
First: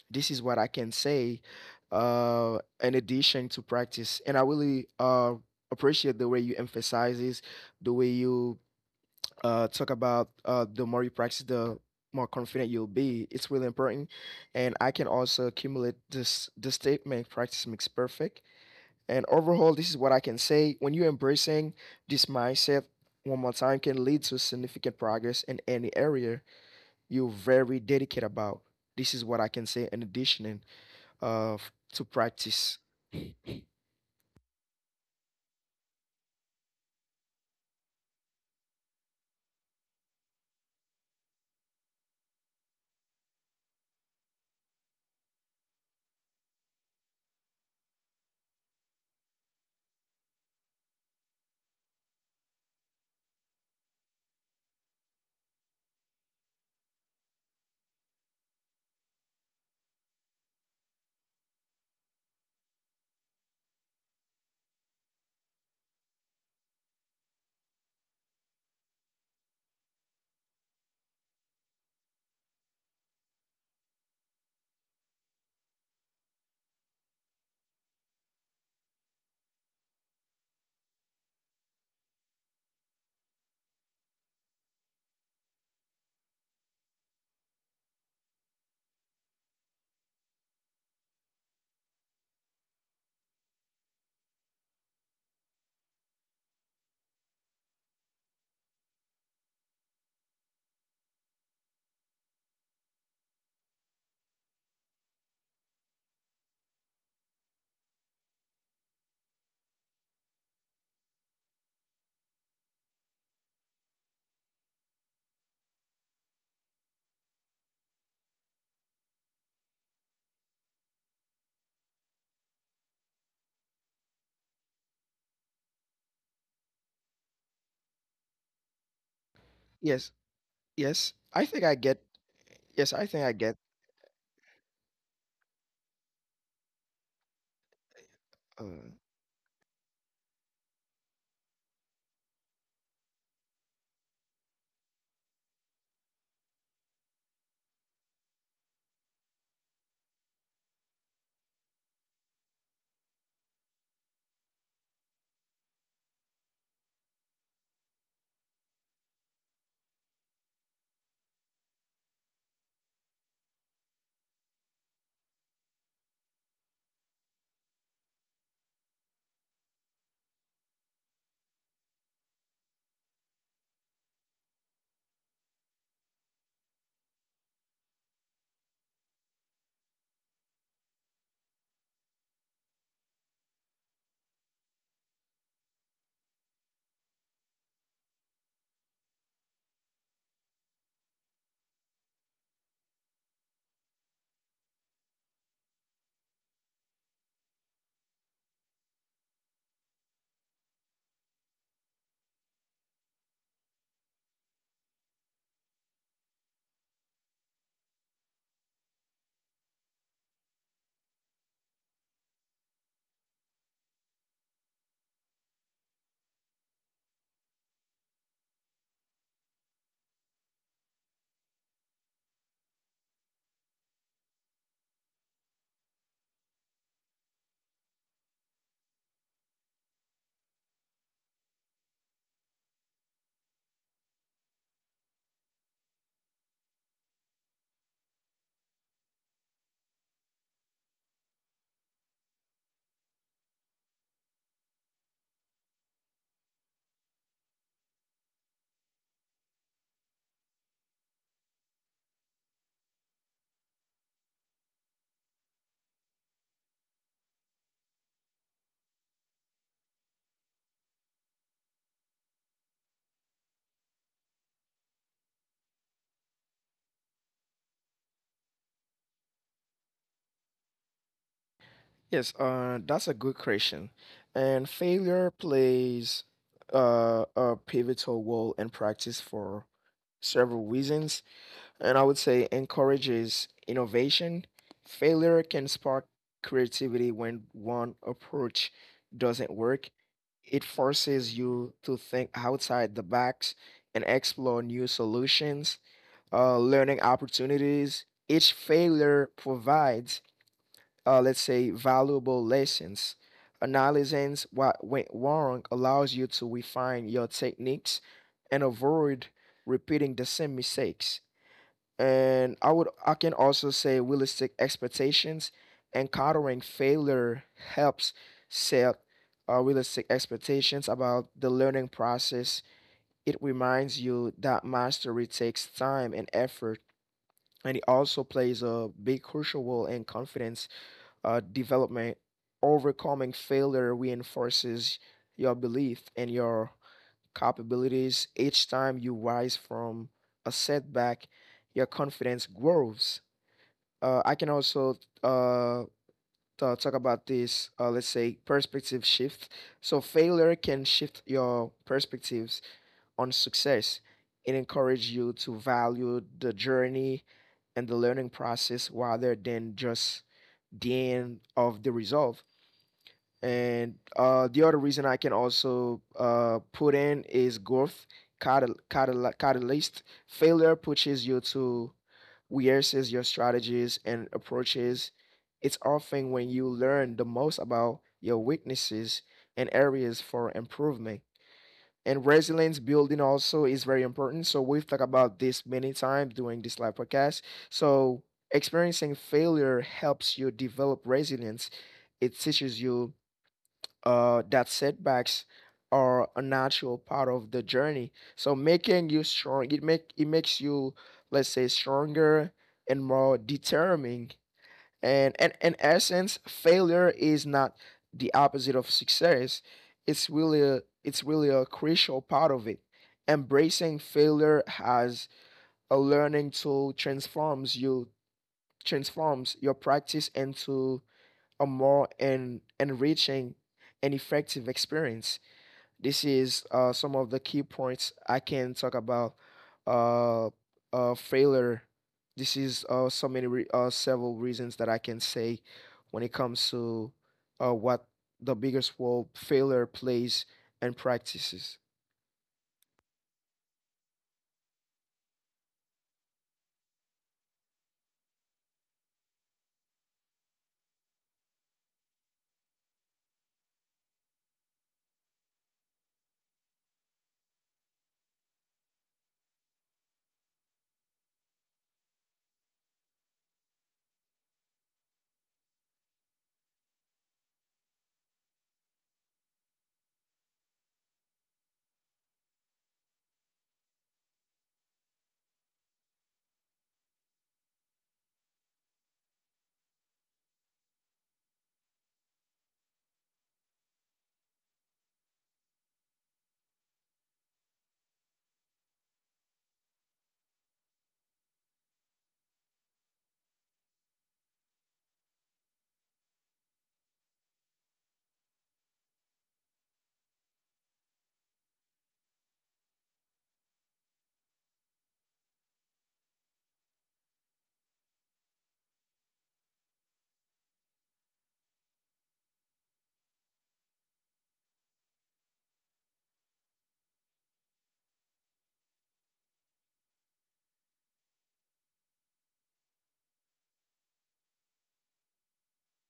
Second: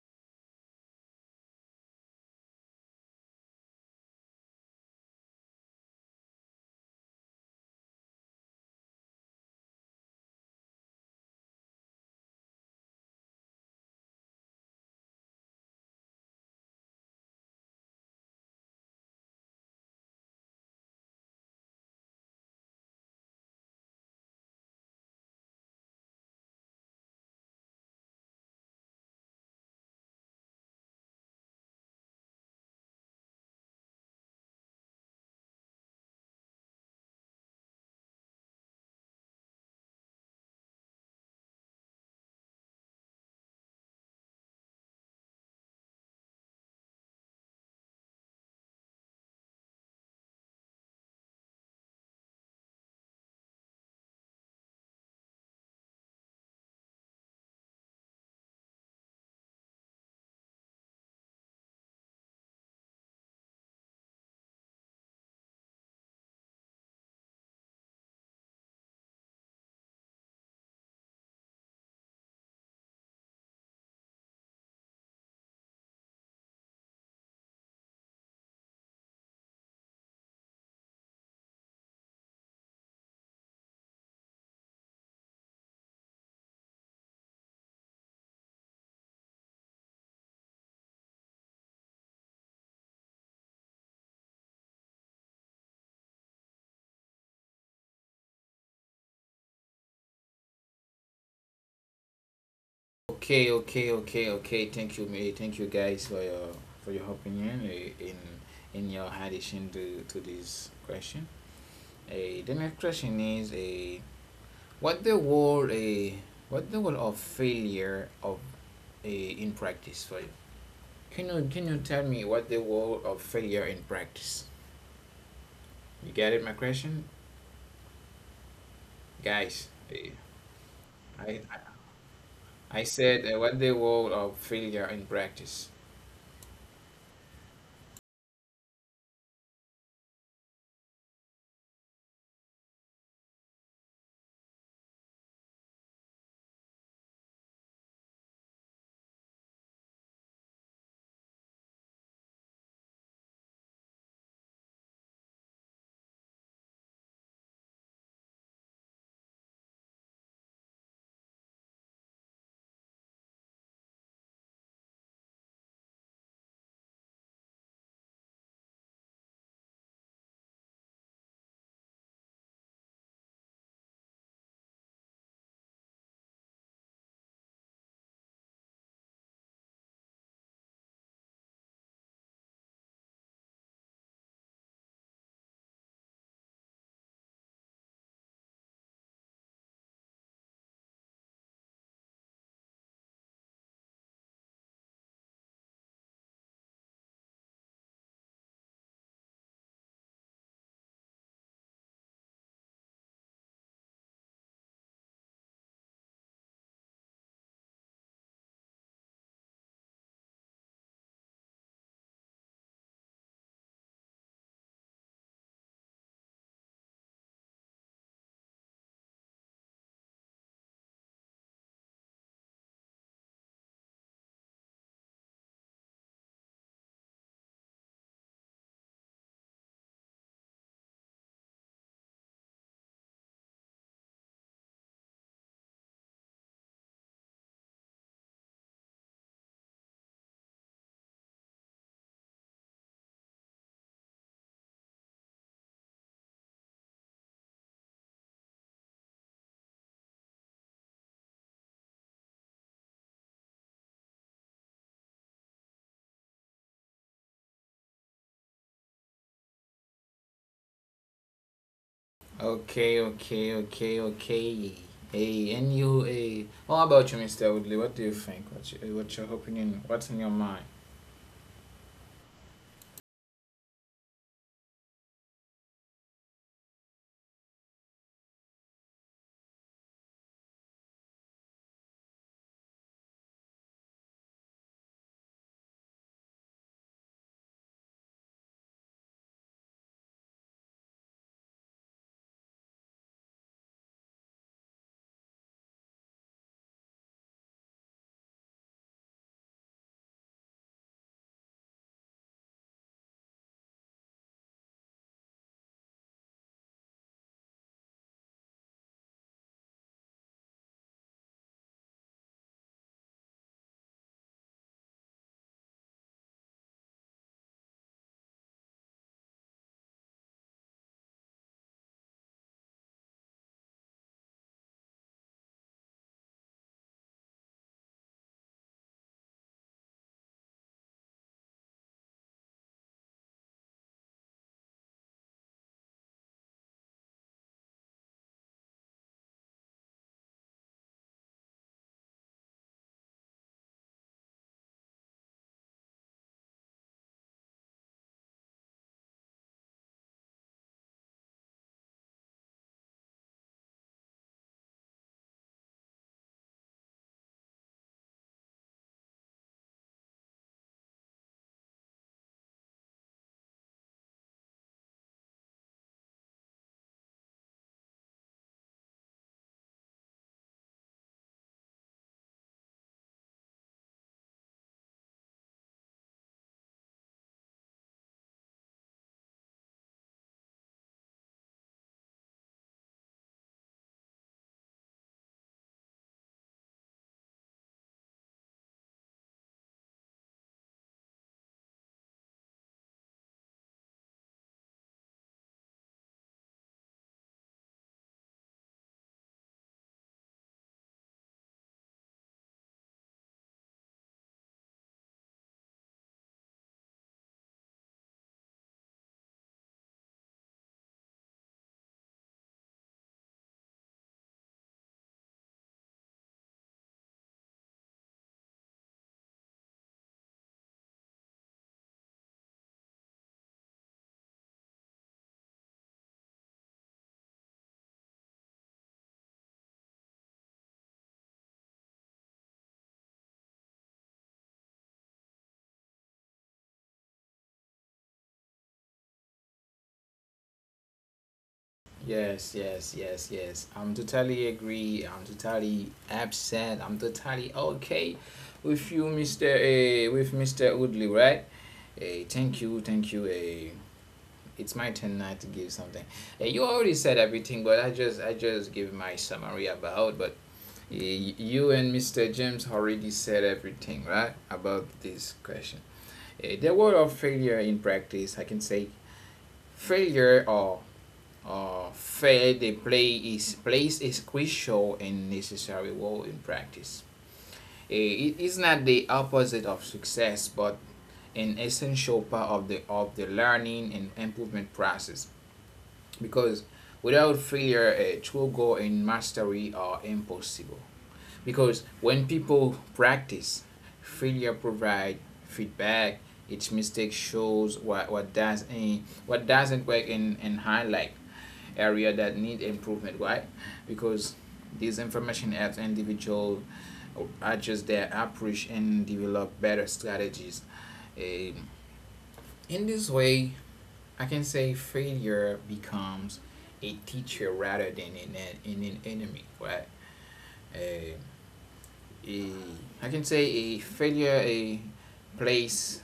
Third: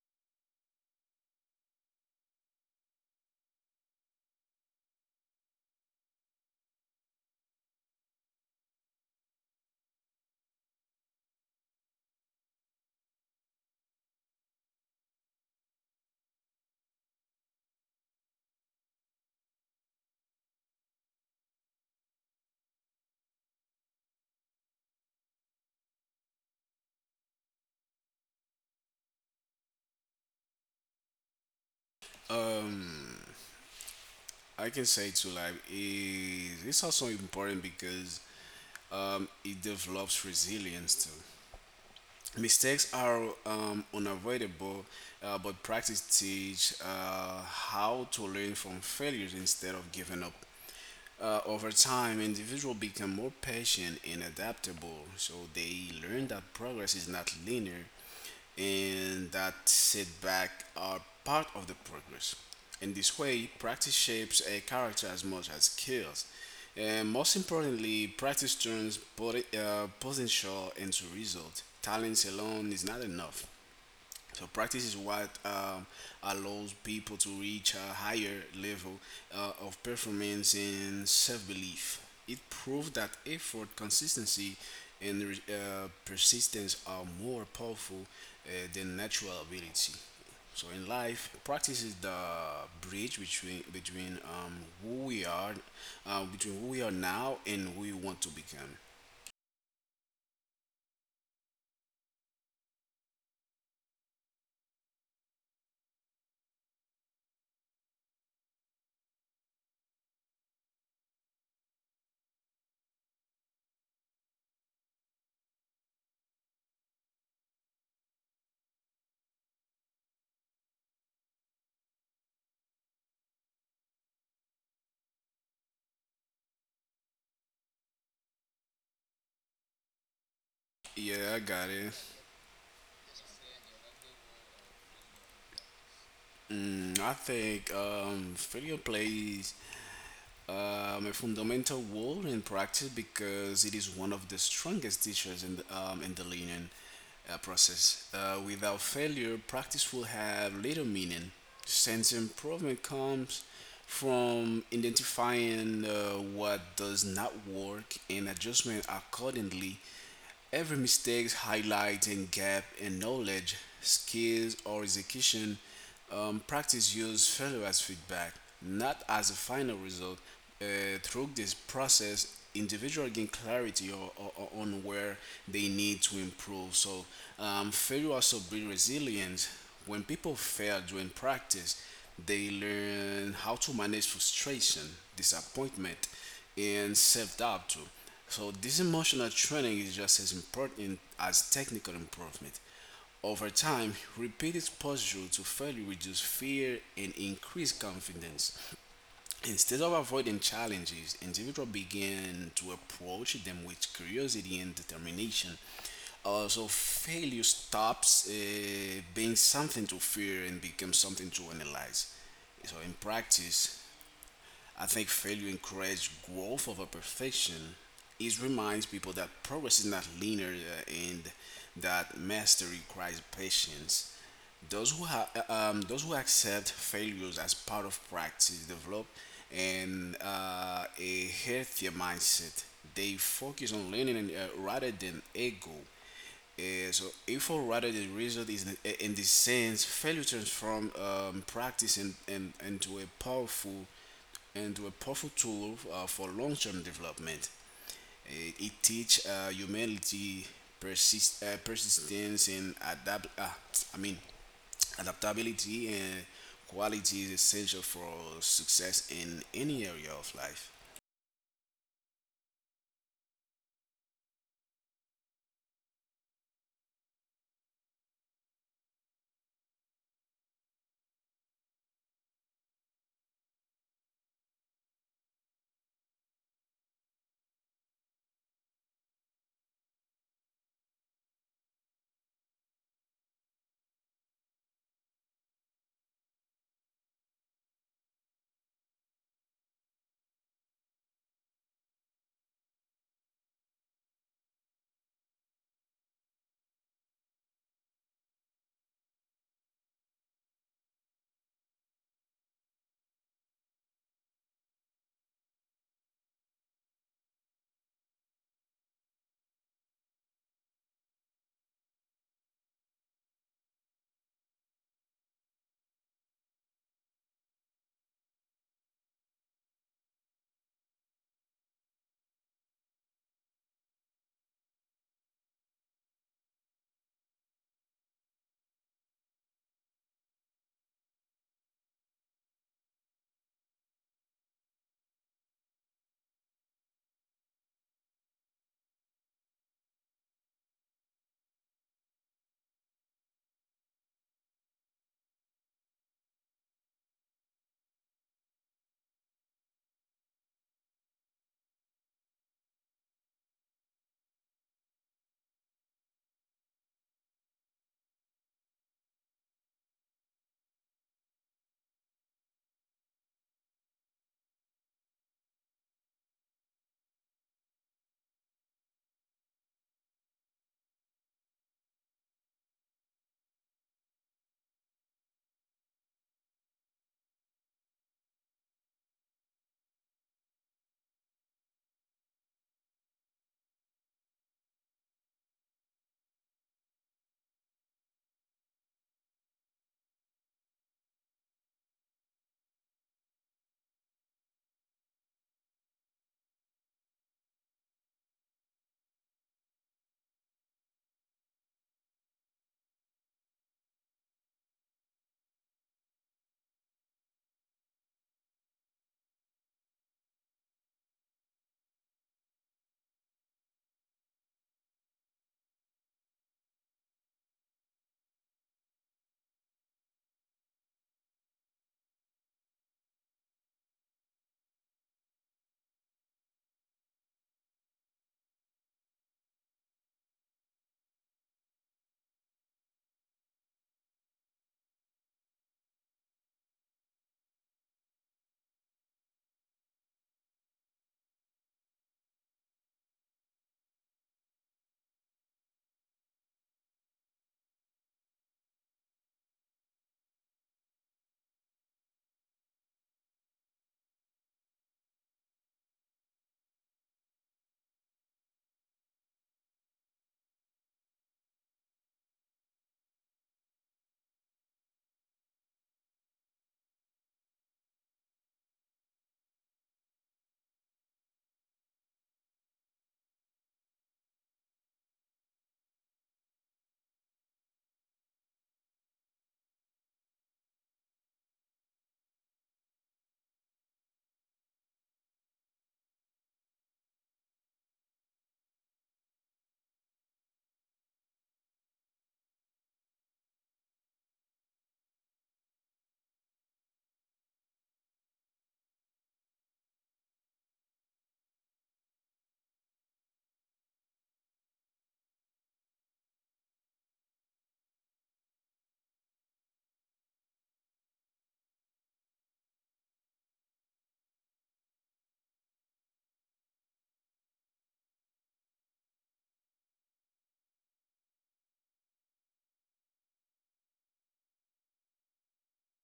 This is what I can say in addition to practice. And I really appreciate the way you emphasize this, the way you talk about, the more you practice, the more confident you'll be. It's really important. And I can also accumulate this, the statement practice makes perfect. And overall, this is what I can say. When you're embracing this mindset one more time, can lead to significant progress in any area you're very dedicated about. This is what I can say in addition uh, to yeah. practice. I can say too, like it's also important because it develops resilience too. Mistakes are unavoidable, but practice teach how to learn from failures instead of giving up. Over time, individuals become more patient and adaptable, so they learn that progress is not linear and that setbacks are part of the progress. In this way, practice shapes a character as much as skills. And most importantly, practice turns potential into result. Talents alone is not enough. So practice is what allows people to reach a higher level of performance and self-belief. It proves that effort, consistency, and persistence are more powerful than natural ability. So in life, practice is the bridge between who we are, between who we are now and who we want to become. Okay, okay, okay, okay. Thank you, me. Thank you, guys, for your opinion in your addition to this question. The next question is a What the role a what the role of failure of a in practice for you? Can you tell me what the role of failure in practice? You get it, my question, guys. Yes, yes. Yeah, I I I think I got it. get yes, I I think I said get what the role of failure in practice. Mm, I think uh, failure plays a fundamental role in practice because it is one of the strongest teachers in in the learning process. Without failure, practice will have little meaning since improvement comes from identifying what does not work and adjustment accordingly. Every mistake highlights a gap in knowledge, skills, or execution. Practice use failure as feedback, not as a final result. Uh, through this process, individuals gain clarity or on where they need to improve. So, failure also builds resilience. When people fail during practice, they learn how to manage frustration, disappointment, and self doubt too. So this emotional training is just as important as technical improvement. Over time, repeated exposure to failure reduce fear and increase confidence. Instead of avoiding challenges, individuals begin to approach them with curiosity and determination. Also, failure stops being something to fear and becomes something to analyze. So, in practice, I think failure encourages growth over perfection. It reminds people that progress is not linear and that mastery requires patience. Those who ha- those who accept failures as part of practice develop and a healthier mindset. They focus on learning, rather than ego. So effort rather than result is in this sense failure transform practice into a powerful tool for long-term development. It teach humanity persistence and adapt. I mean, adaptability and quality is essential for success in any area of life. Okay, okay, okay, okay. Hey, and you, hey, how about you, Mr. Woodley? What do you think? What's your opinion? What's in your mind? Yes, that's a good question. And failure plays a pivotal role in practice for several reasons. And I would say encourages innovation. Failure can spark creativity when one approach doesn't work. It forces you to think outside the box and explore new solutions. Learning opportunities. Each failure provides, let's say, valuable lessons. Analyzing what went wrong allows you to refine your techniques and avoid repeating the same mistakes. And I would I can also say realistic expectations. Encountering failure helps set realistic expectations about the learning process. It reminds you that mastery takes time and effort, and it also plays a big crucial role in confidence development. Overcoming failure reinforces your belief in your capabilities. Each time you rise from a setback, your confidence grows. I can also uh, talk about this, let's say, perspective shift. So, failure can shift your perspectives on success. It encourages you to value the journey and the learning process rather than just the end of the result. And the other reason I can also put in is growth catalyst. Failure pushes you to reassess your strategies and approaches. It's often when you learn the most about your weaknesses and areas for improvement. And resilience building also is very important. So we've talked about this many times during this live podcast. So experiencing failure helps you develop resilience. It teaches you that setbacks are a natural part of the journey. So making you strong, it makes you, let's say, stronger and more determining. And in essence, failure is not the opposite of success. It's really it's really a crucial part of it. Embracing failure as a learning tool transforms your practice into a more enriching and effective experience. This is some of the key points I can talk about. Uh, Failure. This is so many several reasons that I can say when it comes to, what the biggest role failure plays and practices. Yes, yes, yes, yes. I'm totally agree. I'm totally upset. I'm totally okay with you, Mister. With Mister Woodley, right? Thank you, thank you. It's my turn now to give something. You already said everything, but I just give my summary about. But you and Mister James already said everything, right, about this question. The word of failure in practice, I can say failure or fair the play is plays is crucial and necessary role in practice. It is not the opposite of success, but an essential part of the learning and improvement process. Because without failure, a true goal and mastery are impossible. Because when people practice, failure provide feedback. Each mistake shows what does and what doesn't work, and highlight area that need improvement. Why? Because these information helps individual adjust their approach and develop better strategies. Um, in this way, I can say failure becomes a teacher rather than an enemy, right? Um, a, I can say a failure a place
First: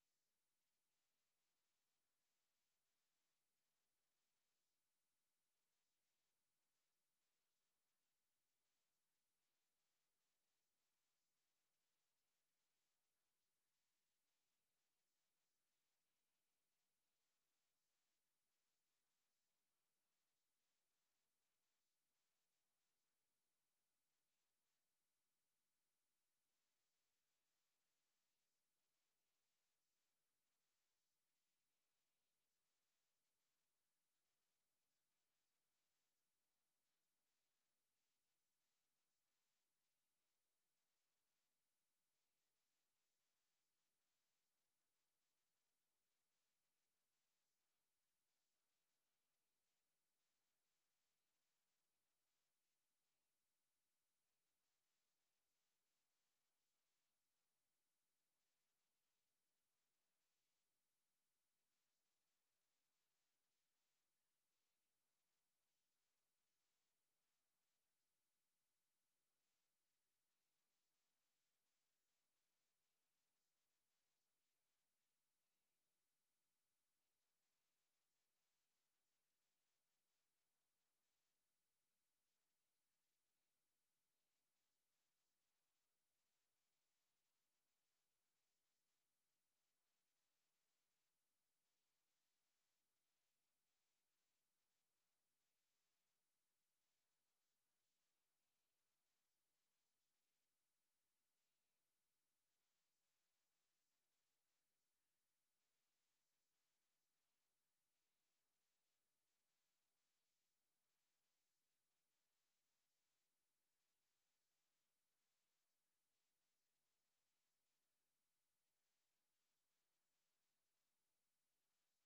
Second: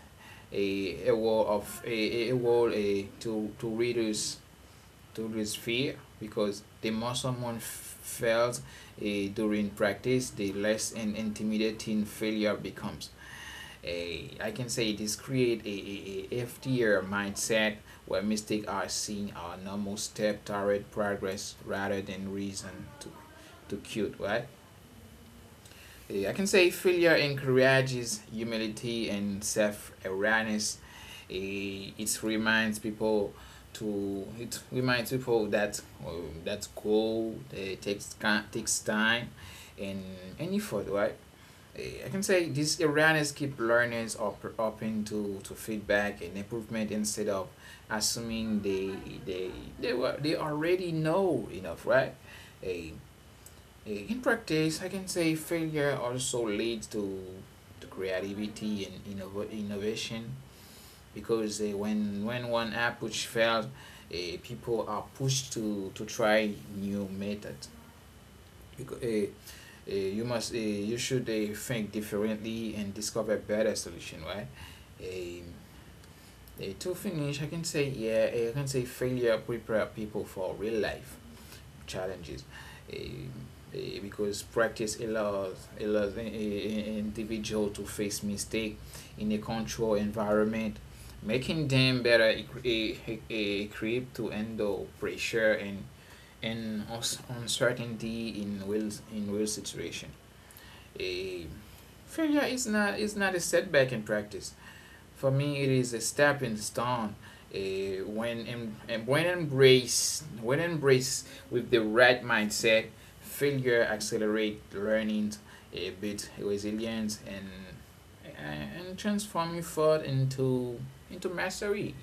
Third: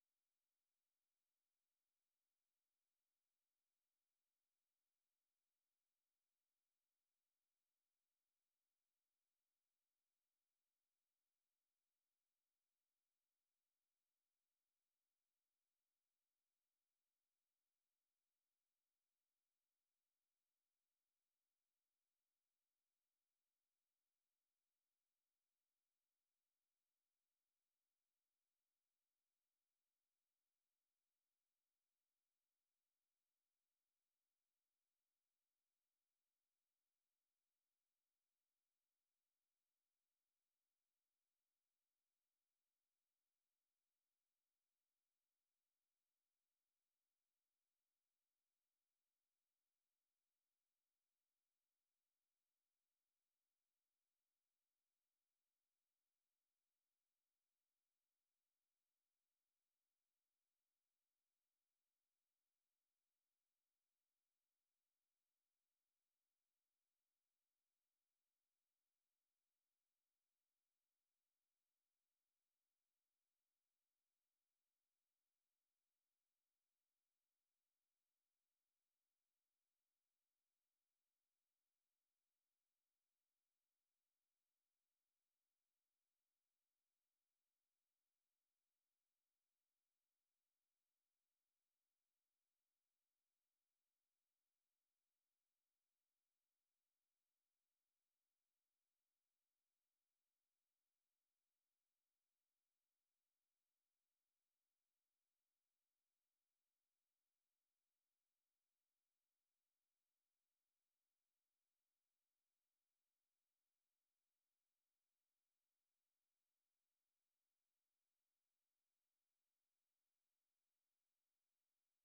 a wall of a wall, to readers, to lose fear, because the more someone fails during practice, the less an intimidating failure becomes. I can say this create a FTR mindset where mistakes are seen as normal step toward progress rather than reason to cute, right? Yeah, I can say failure encourages humility and self awareness. It reminds people that that goal takes time and any effort, right? I can say this awareness keep learners open to feedback and improvement instead of assuming they they already know enough, right? Uh, In practice, I can say failure also leads to creativity and innovation because when one app which fails, people are pushed to try new methods. Because, you should think differently and discover better solution, right? Um, to finish, I can say, yeah, eh, I can say failure prepare people for real life challenges, eh, because practice allows an individual to face mistake in a controlled environment, making them better, equipped to handle pressure and uncertainty in real situation. A failure is not a setback in practice. For me, it is a stepping stone. When em- em- when embrace with the right mindset, failure accelerate learning, a bit resilience, and transform your thought into mastery.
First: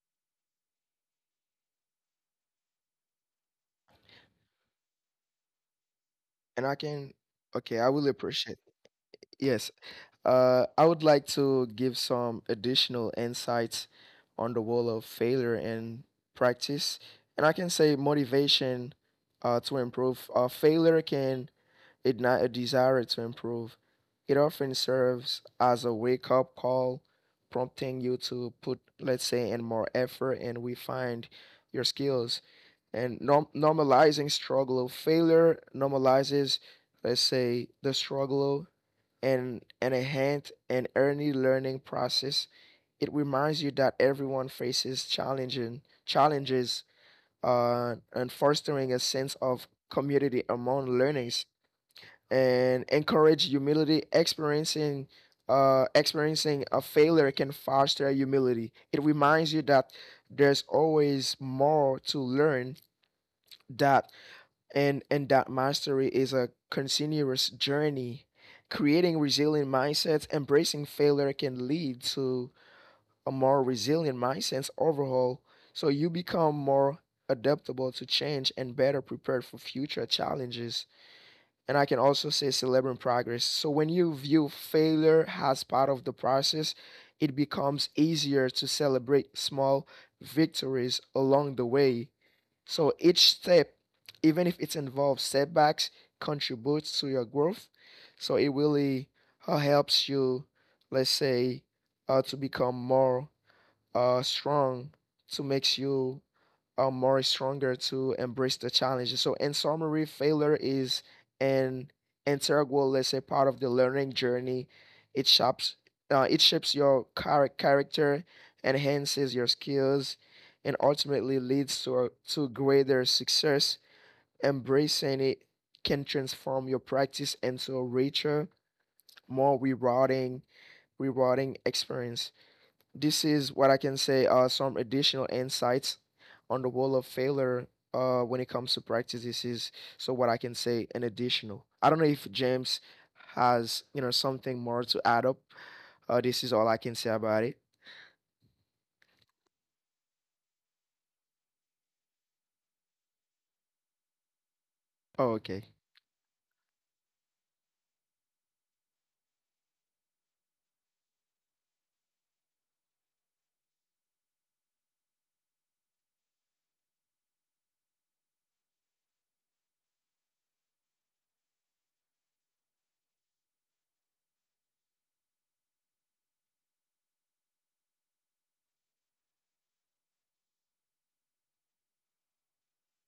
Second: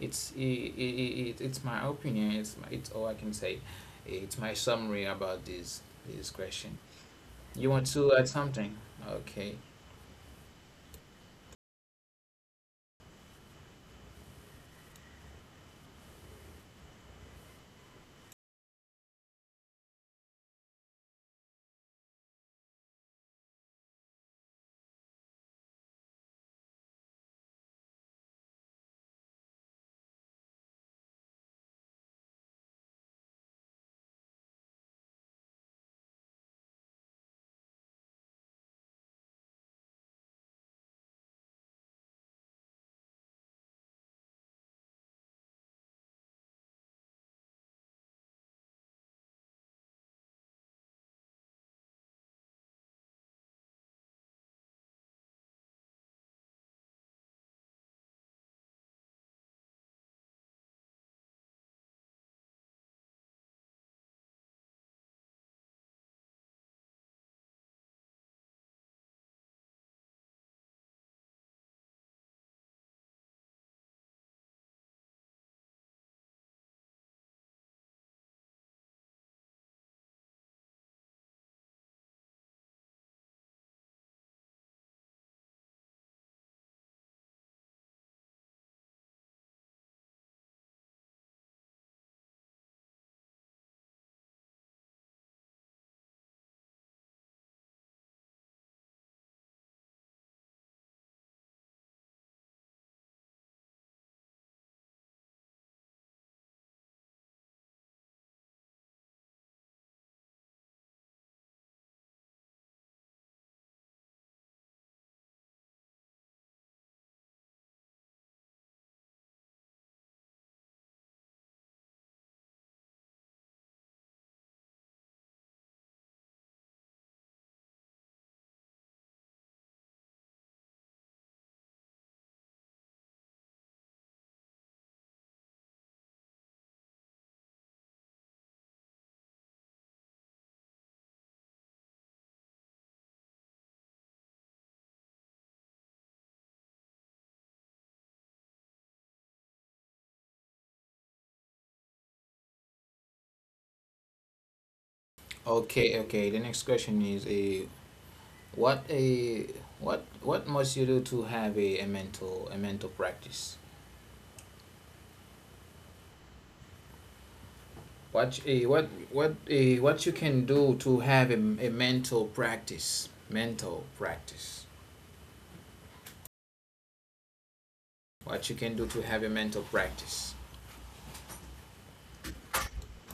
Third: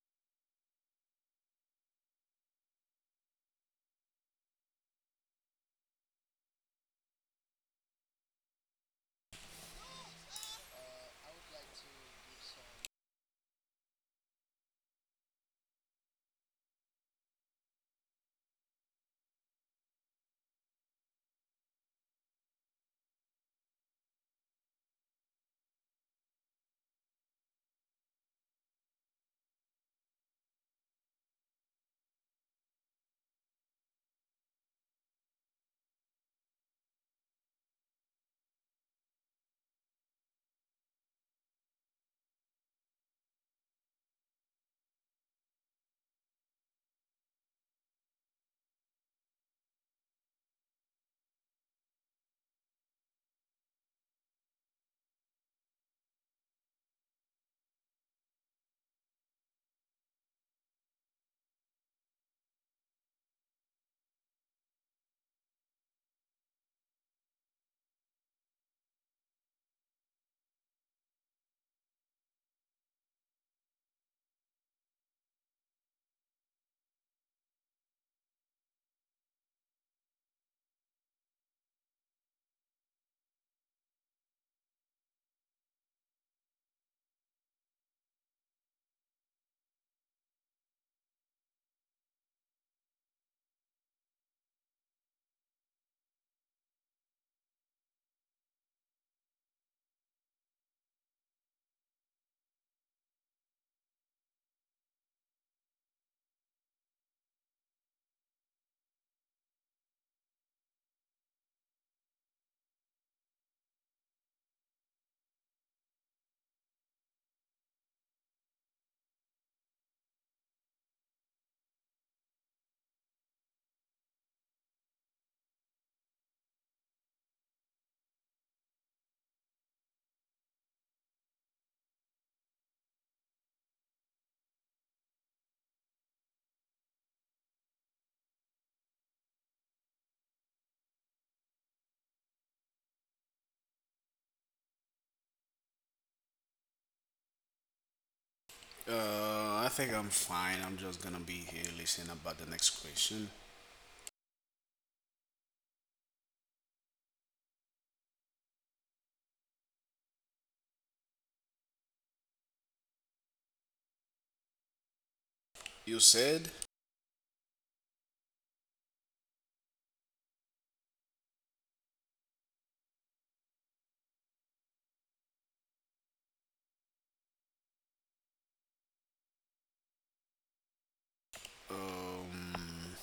It's it it it's my opinion. It's all I can say. It's my summary about this And I question. can, You okay, want I will to add appreciate. something? Okay. Yes, I would like to give some additional insights on the role of failure in practice. And I can say motivation to improve. Failure can ignite a desire to improve. It often serves as a wake up call, prompting you to put, let's say, in more effort and refine your skills. And normalizing struggle. Failure normalizes, let's say, the struggle and enhance an early learning process. It reminds you that everyone faces challenging challenges and fostering a sense of community among learners and encourage humility. Experiencing experiencing a failure can foster humility. It reminds you that there's always more to learn that And that mastery is a continuous journey. Creating resilient mindsets, embracing failure can lead to a more resilient mindset overhaul, so you become more adaptable to change and better prepared for future challenges. And I can also say celebrating progress. So when you view failure as part of the process, it becomes easier to celebrate small victories along the way. So each step, even if it involves setbacks, contributes to your growth. So it really helps you, let's say, to become more strong, to makes you more stronger to embrace the challenges. So, in summary, failure is an integral, let's say, part of the learning journey. It shapes, it shapes your character, enhances your skills, and ultimately leads to greater success. Embracing it can transform your practice into a richer, more rewarding experience. This is what I can say are some additional insights on the wall of failure when it comes to practice. This is so what I can say an additional. I don't know if James has something more to add up. This is all I can say about it. I think I'm fine. I'm just gonna be here listening about the next question Oh, okay. Okay, okay. The next question is: What a what what must you do to have a mental practice? you said, What you can do to have a mental practice? Mental practice. What you can do to have a mental practice? um,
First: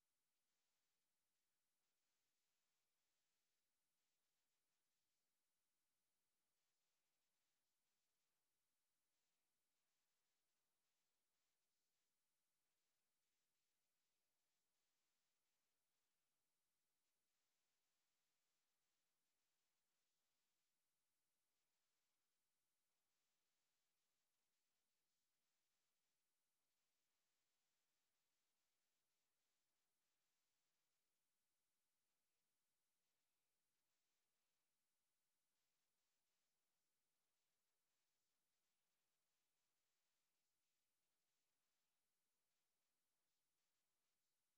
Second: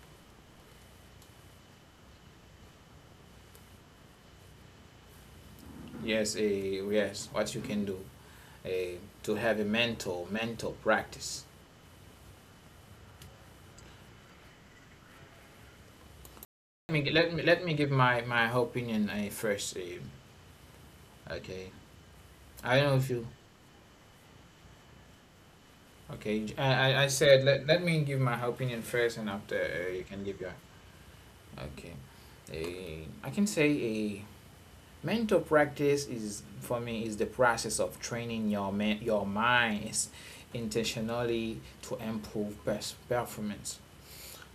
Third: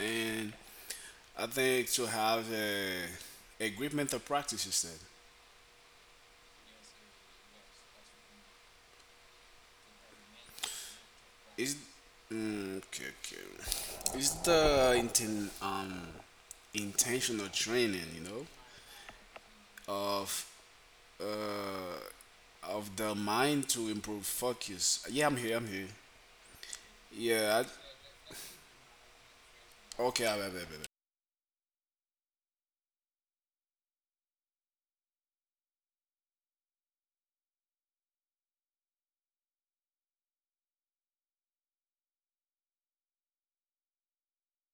and I think to have a great mental practice. You said. Yes, a yes. What you can do a to have a mental practice? Is mm, okay, okay. Is the Let me intentional let me let me give training, you my know, my opinion first. Of Okay, uh of I don't the know if you. mind to improve focus? Yeah, I'm here. I'm here. Okay. I said, Yeah. let me give my opinion first, and after you okay. Can give your. Okay. I can say a mental practice is for me is the process of training your minds intentionally to improve performance,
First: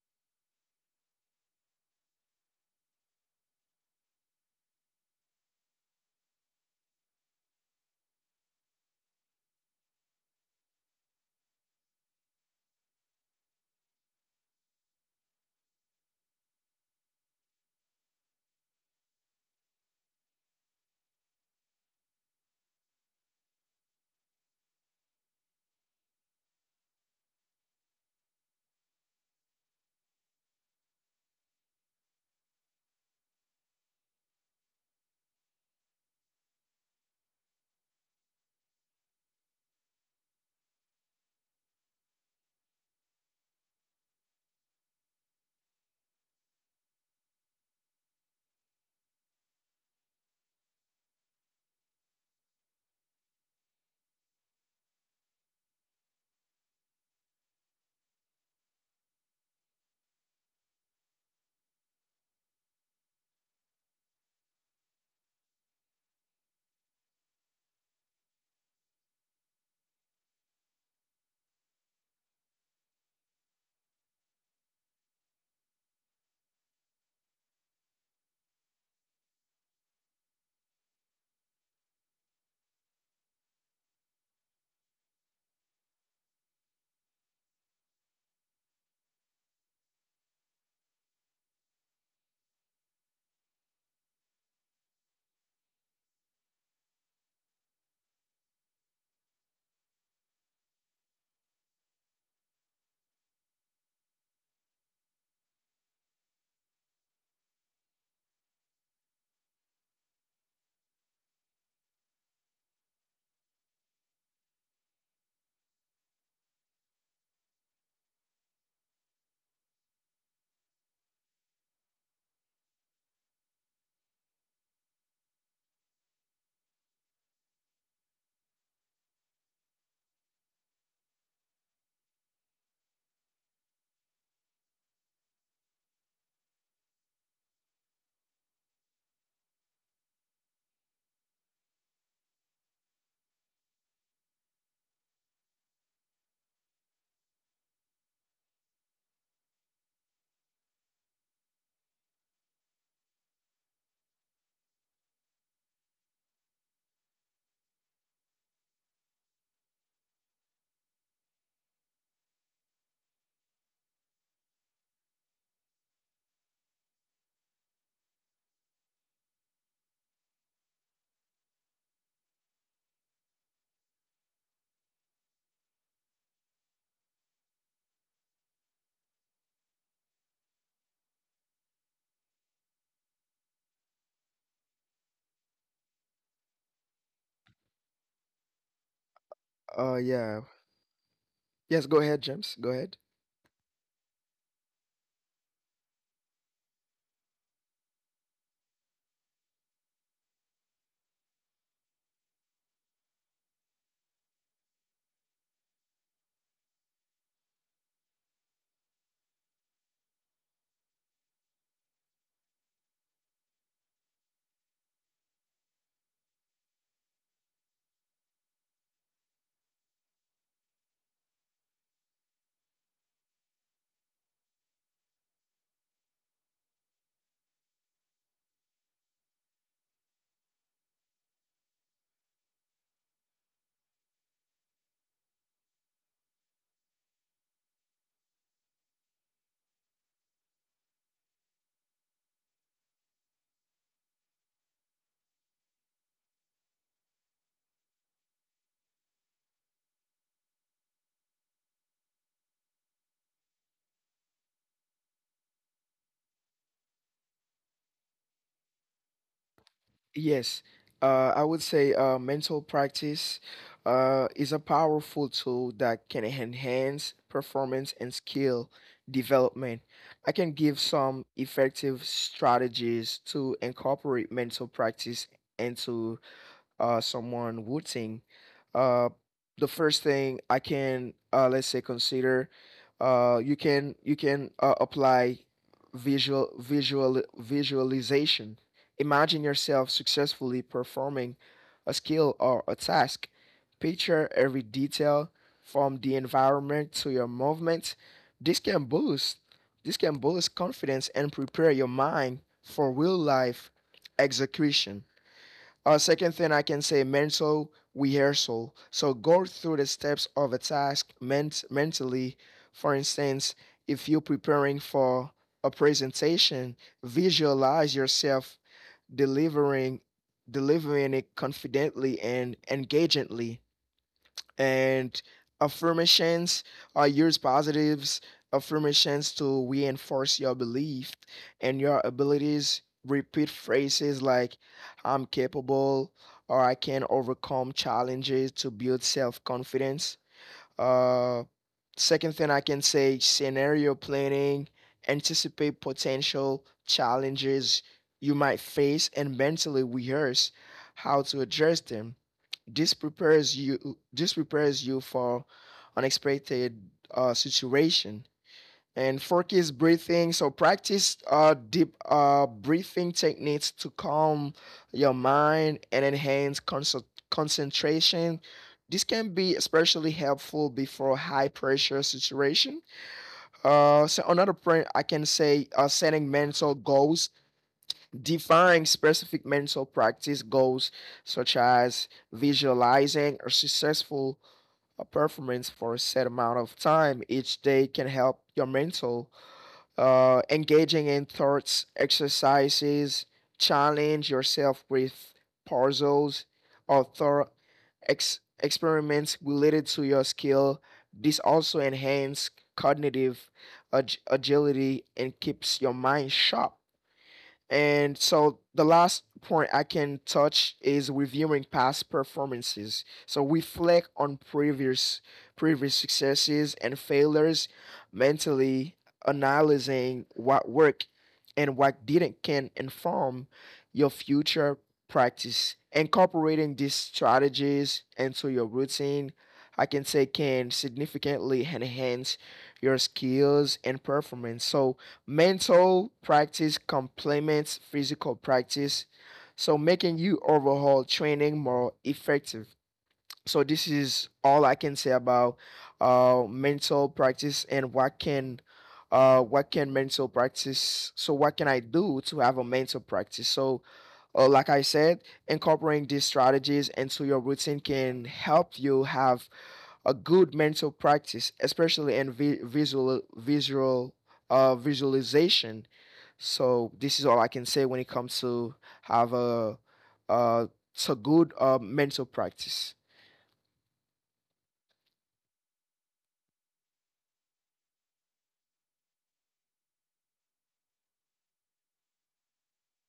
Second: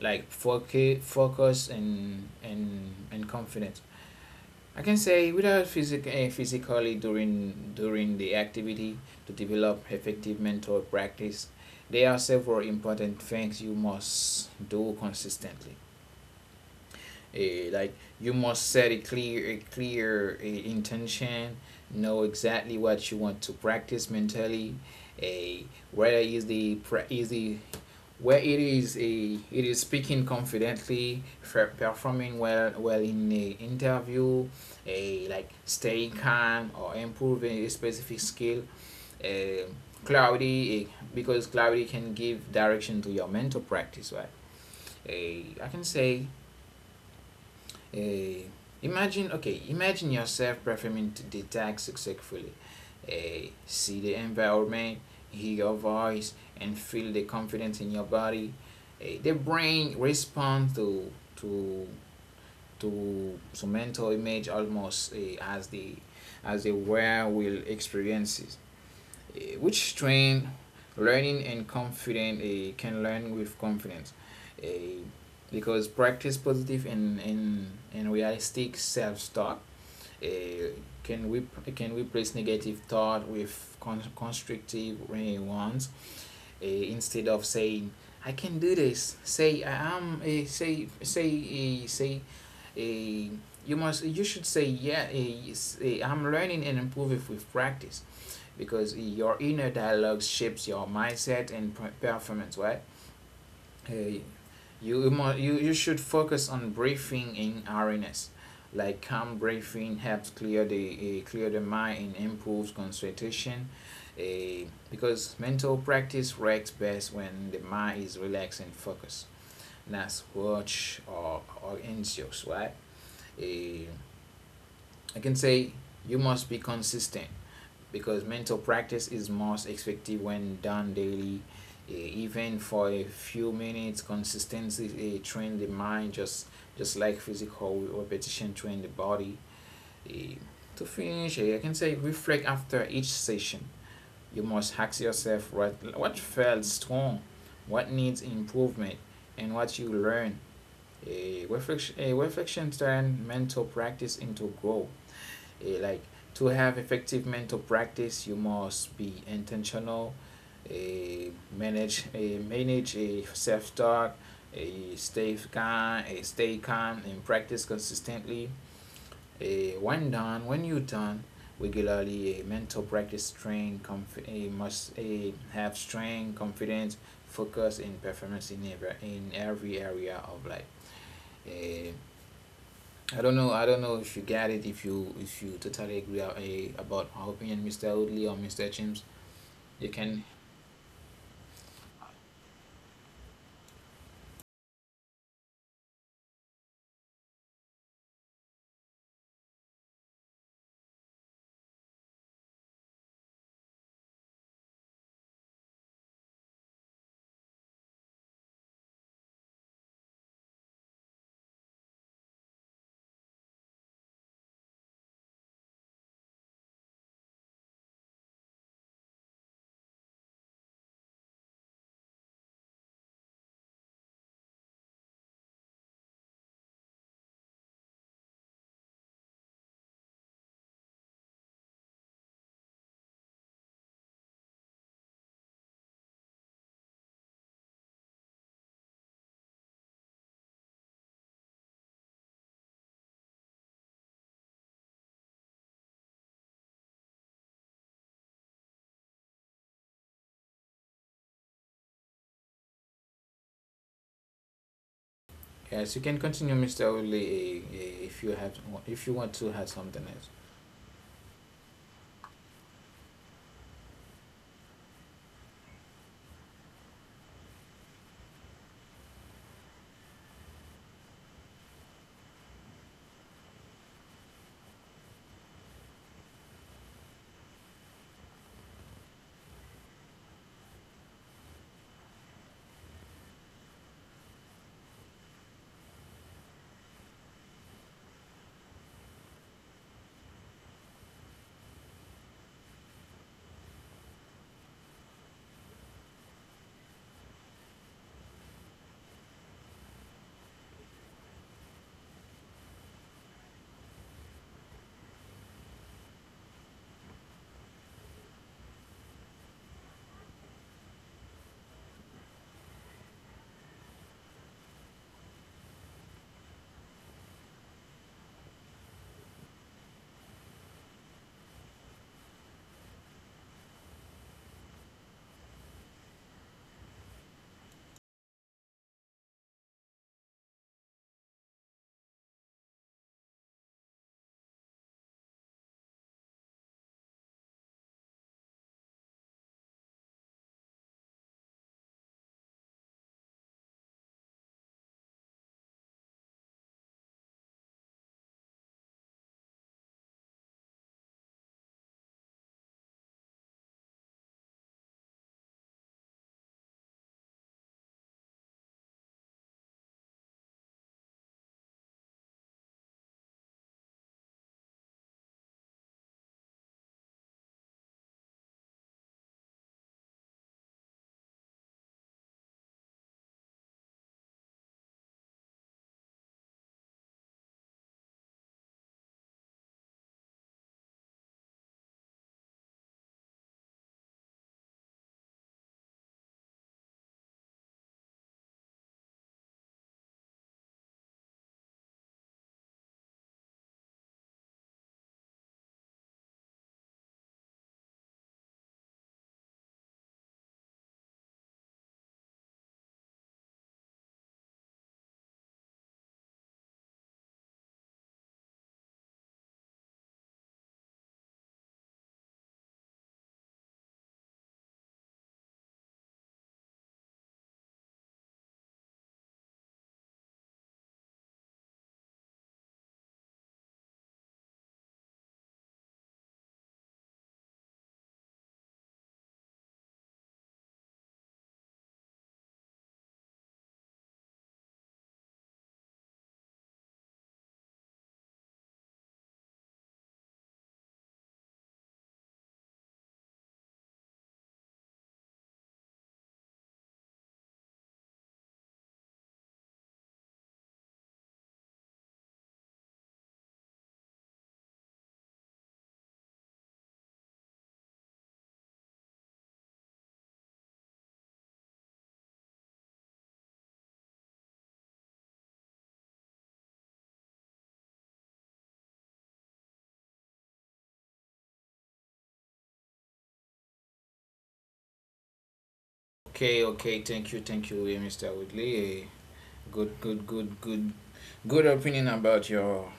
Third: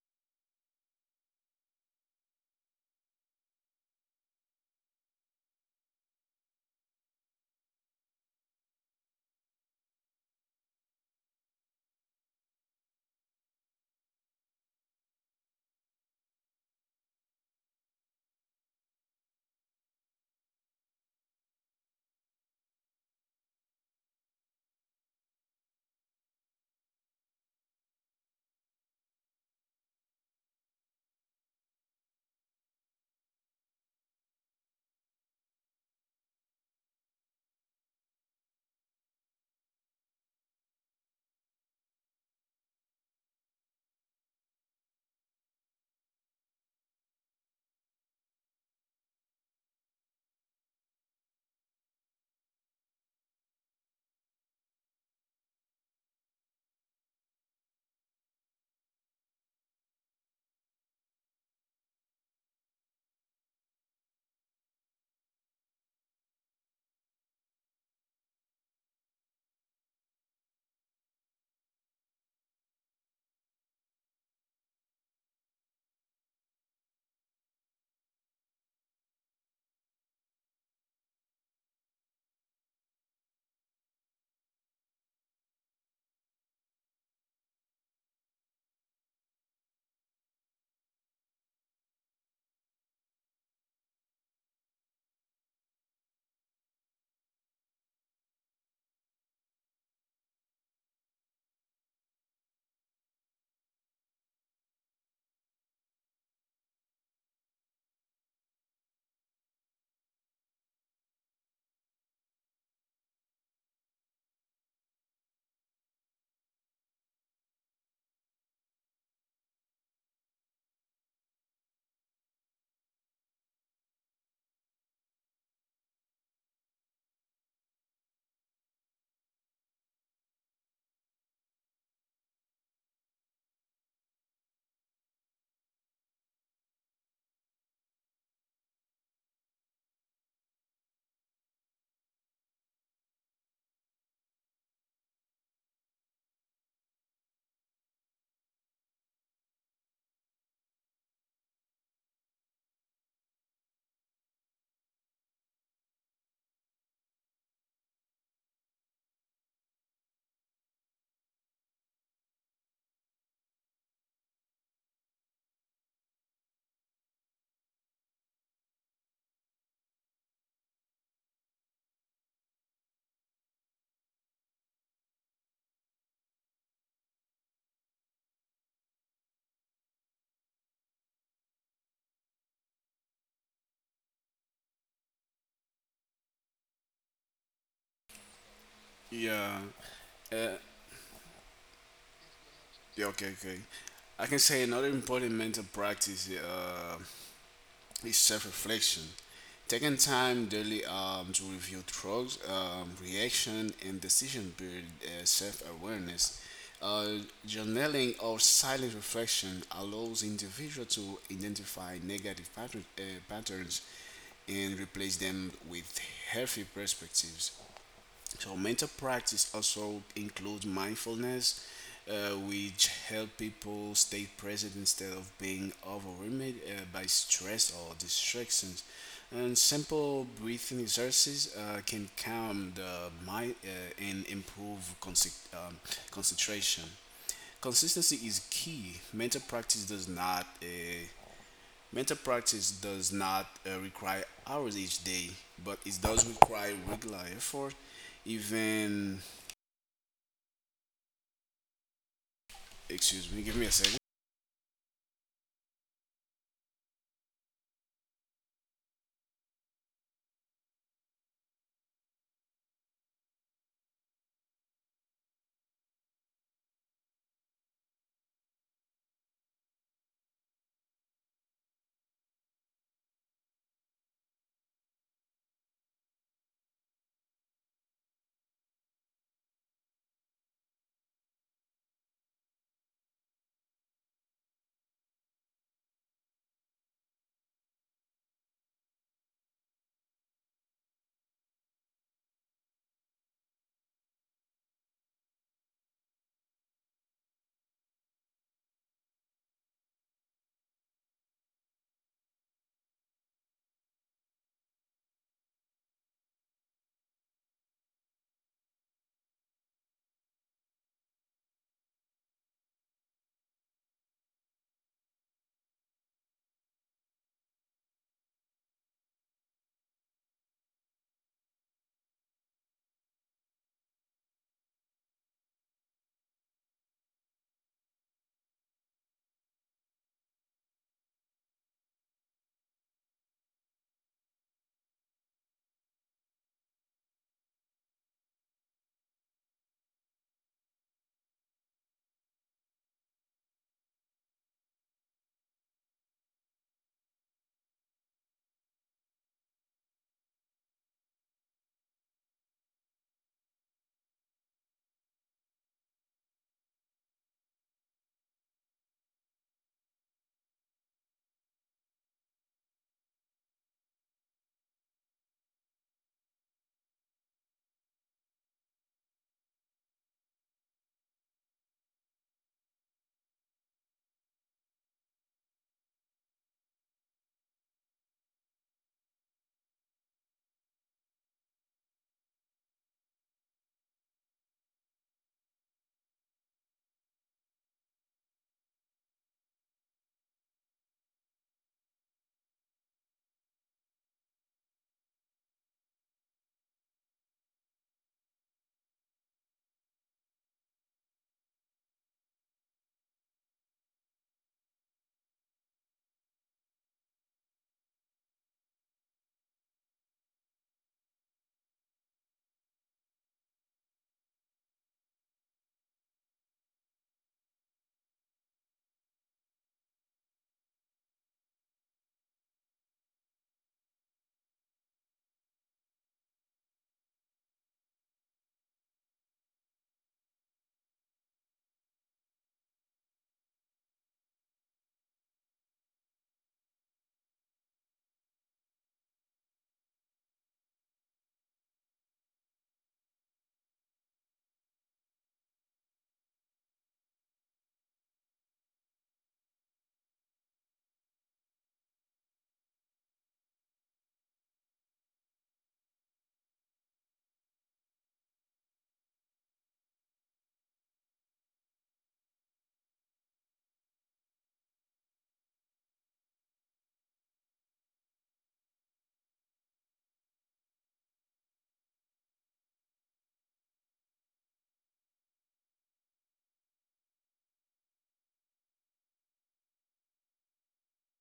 like focus and confidence. I can say without physically during the activity. To develop effective mental practice, there are several important things you must do consistently. Like, you must set a clear intention. Know exactly what you want to practice mentally. A Whether is the, where it is a it is speaking confidently, performing well in a interview. A Like staying calm or improving a specific skill. eh, Clarity, because clarity can give direction to your mental practice. Right. A I can say, uh, okay, imagine yourself performing the task successfully. See the environment, hear your voice, and feel the confidence in your body. The brain responds to to mental image, almost as the where will experiences, which train learning and confident. Can learn with confidence, uh, because practice positive and realistic self-talk uh, can we can replace negative thought with constructive ones, instead of saying I can do this, say I am, say say say uh, you should say, yeah, I'm learning and improving with practice, because your inner dialogue shapes your mindset and performance, right? Uh, you should focus on breathing in awareness. Like, calm breathing helps clear the mind and improves concentration. Uh, because mental practice works best when the mind is relaxed and focused, not watch or anxious, right? Uh, I can say you must be consistent, because mental practice is most effective when done daily. Eh, Even for a few minutes, consistency, train the mind just like physical repetition train the body. Eh, To finish, I can say, reflect after each session. You must ask yourself what felt strong, what needs improvement, and what you learn. A reflection turn mental practice into growth. Like, to have effective mental practice, you must be intentional, eh, manage a self talk, a stay calm, and practice consistently. When you done regularly, a mental practice have strength, confidence, focus, and performance in every area of life. Eh, I don't know. I don't know if you get it, if you totally agree about my opinion, Mr. Woodley or Mr. James. yeah. You Yeah. can. Uh, Yes, go ahead, James. Go ahead. yeah. Okay. Okay. I can say another important mental practice is self-reflection. Taking time daily to review drugs, reaction, and decision build self awareness. Uh, journaling or silent reflection allows individual to identify patterns and replace them with healthy perspectives. So mental practice also includes mindfulness, which help people stay present instead of being overwhelmed by stress or distractions. And simple breathing exercises can calm the mind and improve concentration. Consistency is key. Mental practice does not mental practice does not require hours each day, but it does require regular effort even. Excuse me, give me a second. Yes, you can continue, Mr. Woodley, if you want to have something else. Yes, I would say mental practice is a powerful tool that can enhance performance and skill development. I can give some effective strategies to incorporate mental practice into someone would think. Uh, the first thing I can let's say consider, you can apply visualization. Imagine yourself successfully performing a skill or a task. Picture every detail from the environment to your movements. This can boost this can boost confidence and prepare your mind for real life execution. Second thing I can say, mental rehearsal. So go through the steps of a task mentally. For instance, if you're preparing for a presentation, visualize yourself delivering delivering it confidently and engagingly. And affirmations, or use positives affirmations to reinforce your belief and your abilities. Repeat phrases like I'm capable or I can overcome challenges to build self-confidence. uh, second thing I can say, scenario planning. Anticipate potential challenges you might face and mentally rehearse how to address them. This prepares you for unexpected situation. And focus breathing. So practice deep breathing techniques to calm your mind and enhance concentration. This can be especially helpful before high pressure situation. So another point I can say, setting mental goals. Define specific mental practice goals, such as visualizing a successful performance for a set amount of time each day, can help your mental. Engaging in thoughts, exercises, challenge yourself with puzzles or thought experiments related to your skill. This also enhances cognitive agility and keeps your mind sharp. And so the last point I can touch is reviewing past performances. So reflect on previous successes and failures, mentally analyzing what worked and what didn't can inform your future practice. Incorporating these strategies into your routine, I can say can significantly enhance your skills and performance. So mental practice complements physical practice, so making you overall training more effective. So this is all I can say about mental practice and what can mental practice. So what can I do to have a mental practice? So like I said, incorporating these strategies into your routine can help you have a good mental practice, especially in visualization. So this is all I can say when it comes to have a uh so good mental practice. Okay, okay. Thank you, Mr. Woodley. Good, good, good, good, good opinion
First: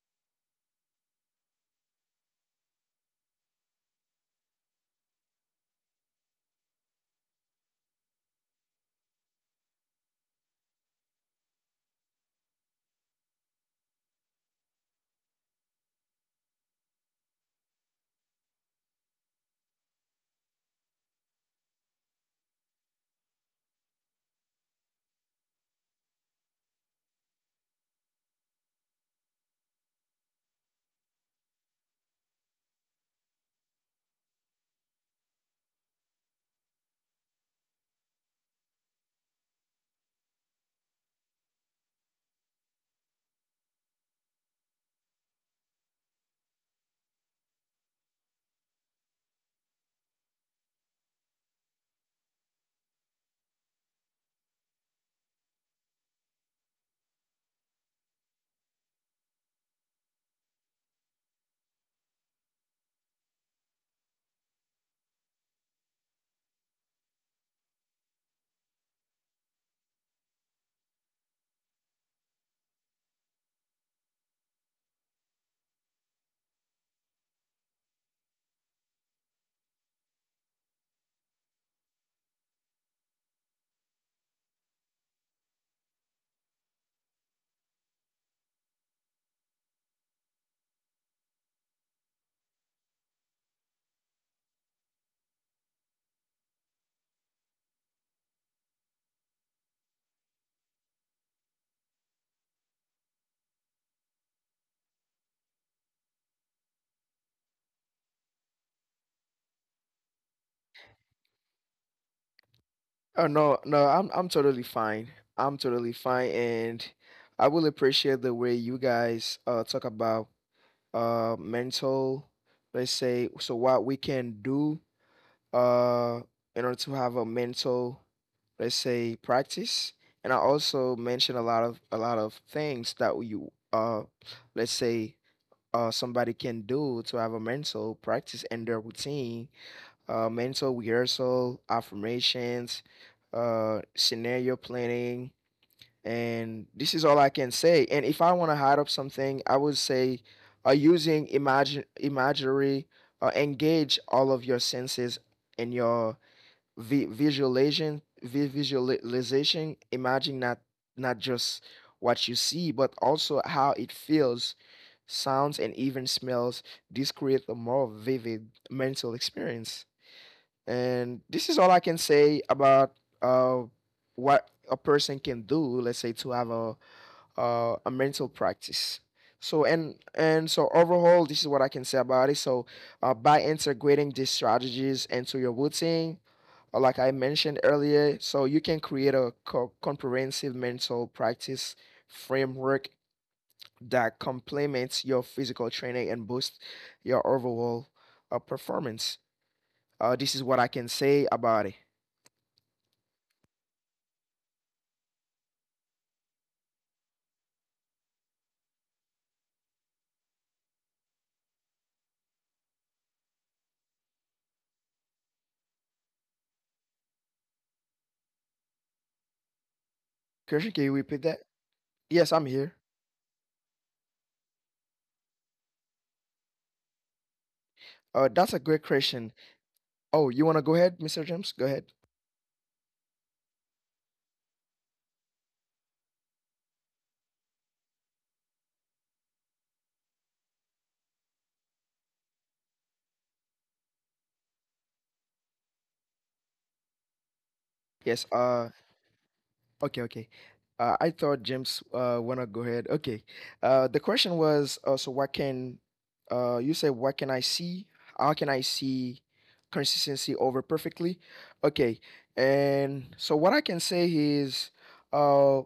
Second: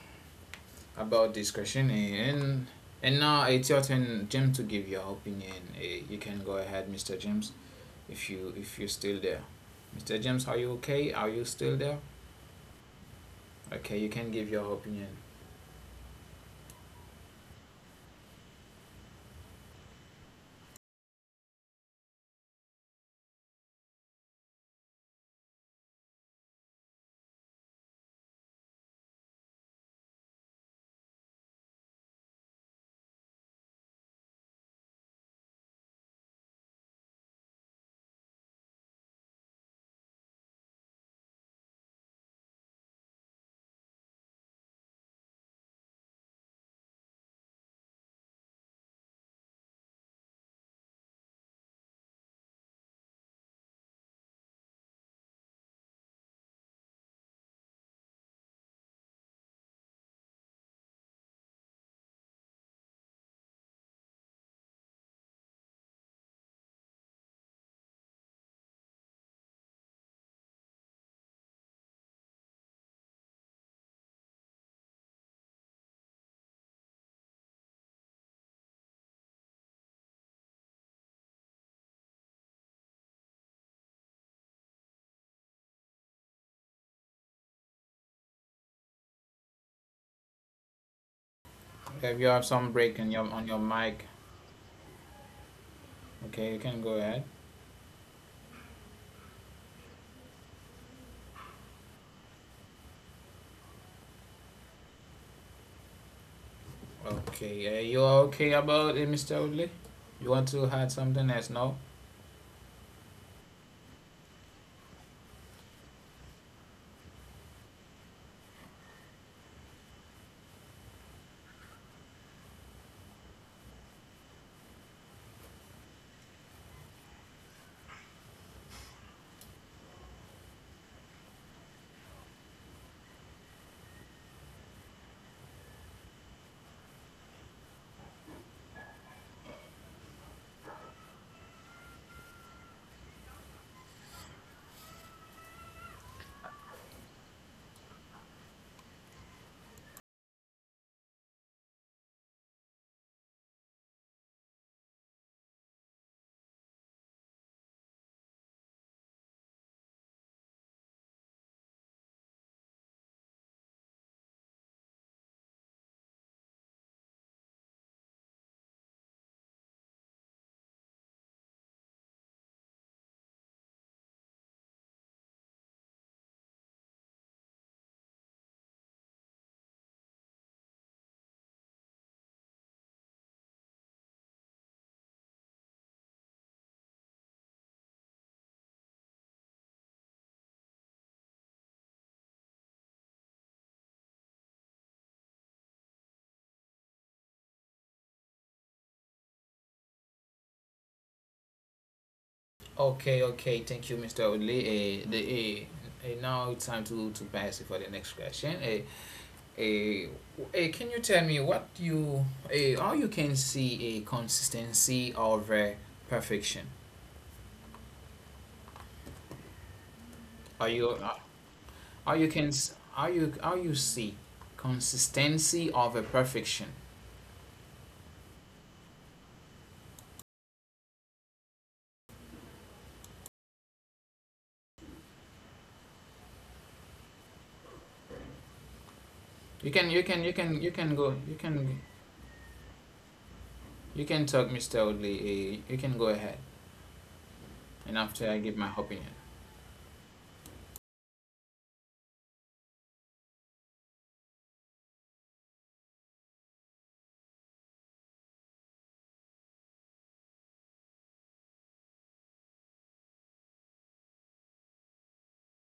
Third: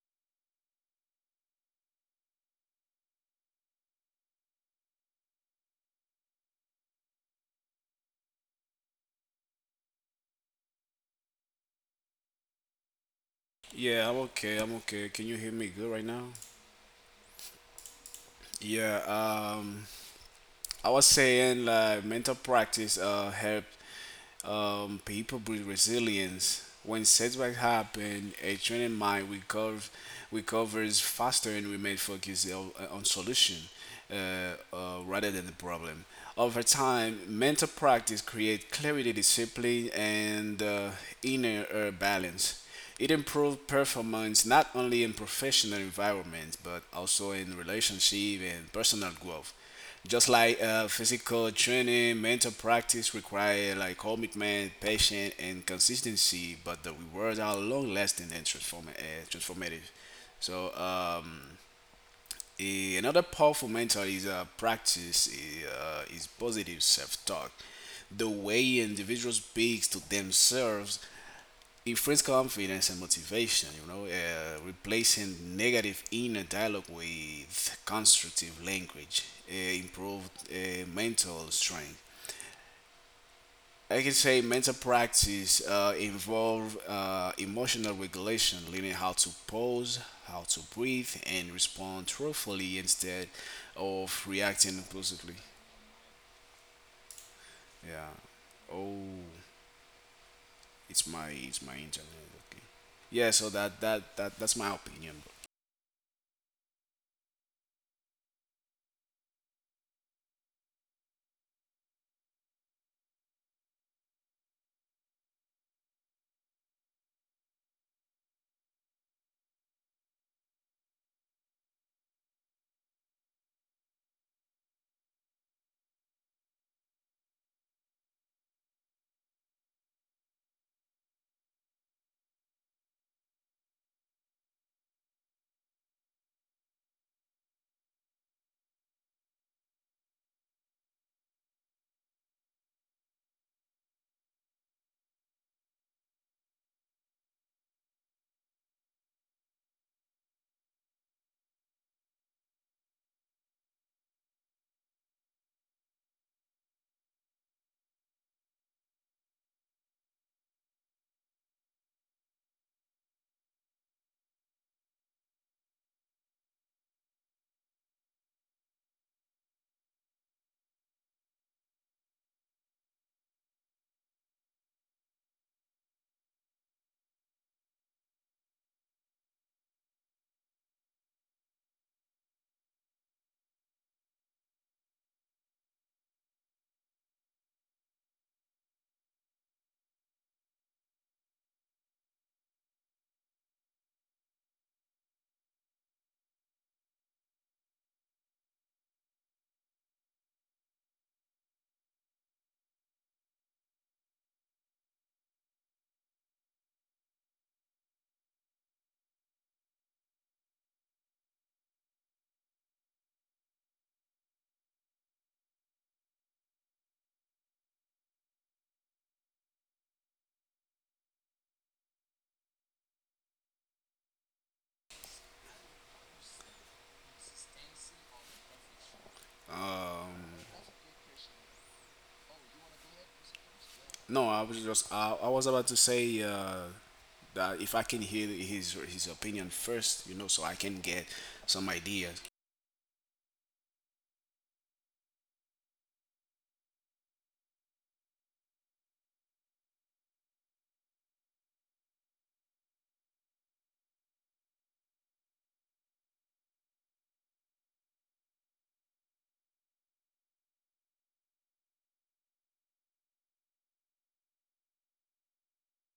about this question. And now it's your turn, James, to give your opinion. You can go ahead, Mr. James, if you're still there. Mr. James, are you okay? Are you still there? Okay, you Yeah, I'm can give okay. your I'm opinion. okay. Can you hear me good right now? Yeah, I was saying like mental practice help people build resilience. When setbacks happen, a trained mind recovers faster and remains focused on solution rather than the problem. Over time, mental practice creates clarity, discipline, and inner balance. It improves performance not only in professional environments but also in relationship and personal growth. Just like physical training, mental practice require like commitment, patience, and consistency, but the rewards are long-lasting and transformative. So another powerful mentor is is positive self-talk. The way individuals speaks to themselves it confidence and motivation, you know, replacing negative inner dialogue with constructive language, improved mental strength. I can say mental practice involve emotional regulation, learning how to pause, how to breathe, and Okay, if you respond have some break truthfully on instead your mic, of reacting impulsively. okay, you can go ahead. Yeah. Oh, it's my internet. Okay. Yeah. So that's my opinion. Okay, you are okay about it, Mr. Woodley? You want to add something else? No. Oh no, no, I'm totally fine. I'm totally fine, and I will appreciate the way you guys talk about mental. Let's say so what we can do uh, in order to have a mental, let's say, practice. And I also mention a lot of things that you let's say somebody can do to have a mental practice in their routine, mental rehearsal, affirmations, scenario planning, and this is all I can say. And if I want to hide up something, I would say using imagine imaginary, engage all of your senses and your visualization. Imagine not just what you see but also how it feels, sounds, and even smells. This creates a more vivid mental experience. And this is all I can say about uh, what a person can do, let's say, to have a mental practice. So and so overall this is what I can say about it. So by integrating these strategies into your routine, like I mentioned earlier, so you can create a comprehensive mental practice framework that complements your physical training and boosts your overall performance. This is what I can say about it. Okay, okay. Thank you, Mr. Woodley. The Now it's time to pass it for the next question. Uh, can you tell me what you how you can see a consistency over perfection? Are Christian, can you you repeat that? Yes, I'm here. How you see consistency over perfection? That's a great question. Um, Oh, you want to go ahead, Mr. James? Go ahead. No, I was just I was about to say that if I can hear his opinion You first, can you know, you so can I you can can you get can go you some can ideas. You can talk, Mr. Woodley. You can go ahead, and Yes. after I give my opinion. okay, okay. I thought James wanna go ahead. Okay. The question was so what can you say, what can I see? How can I see consistency over perfectly? Okay. And so what I can say is uh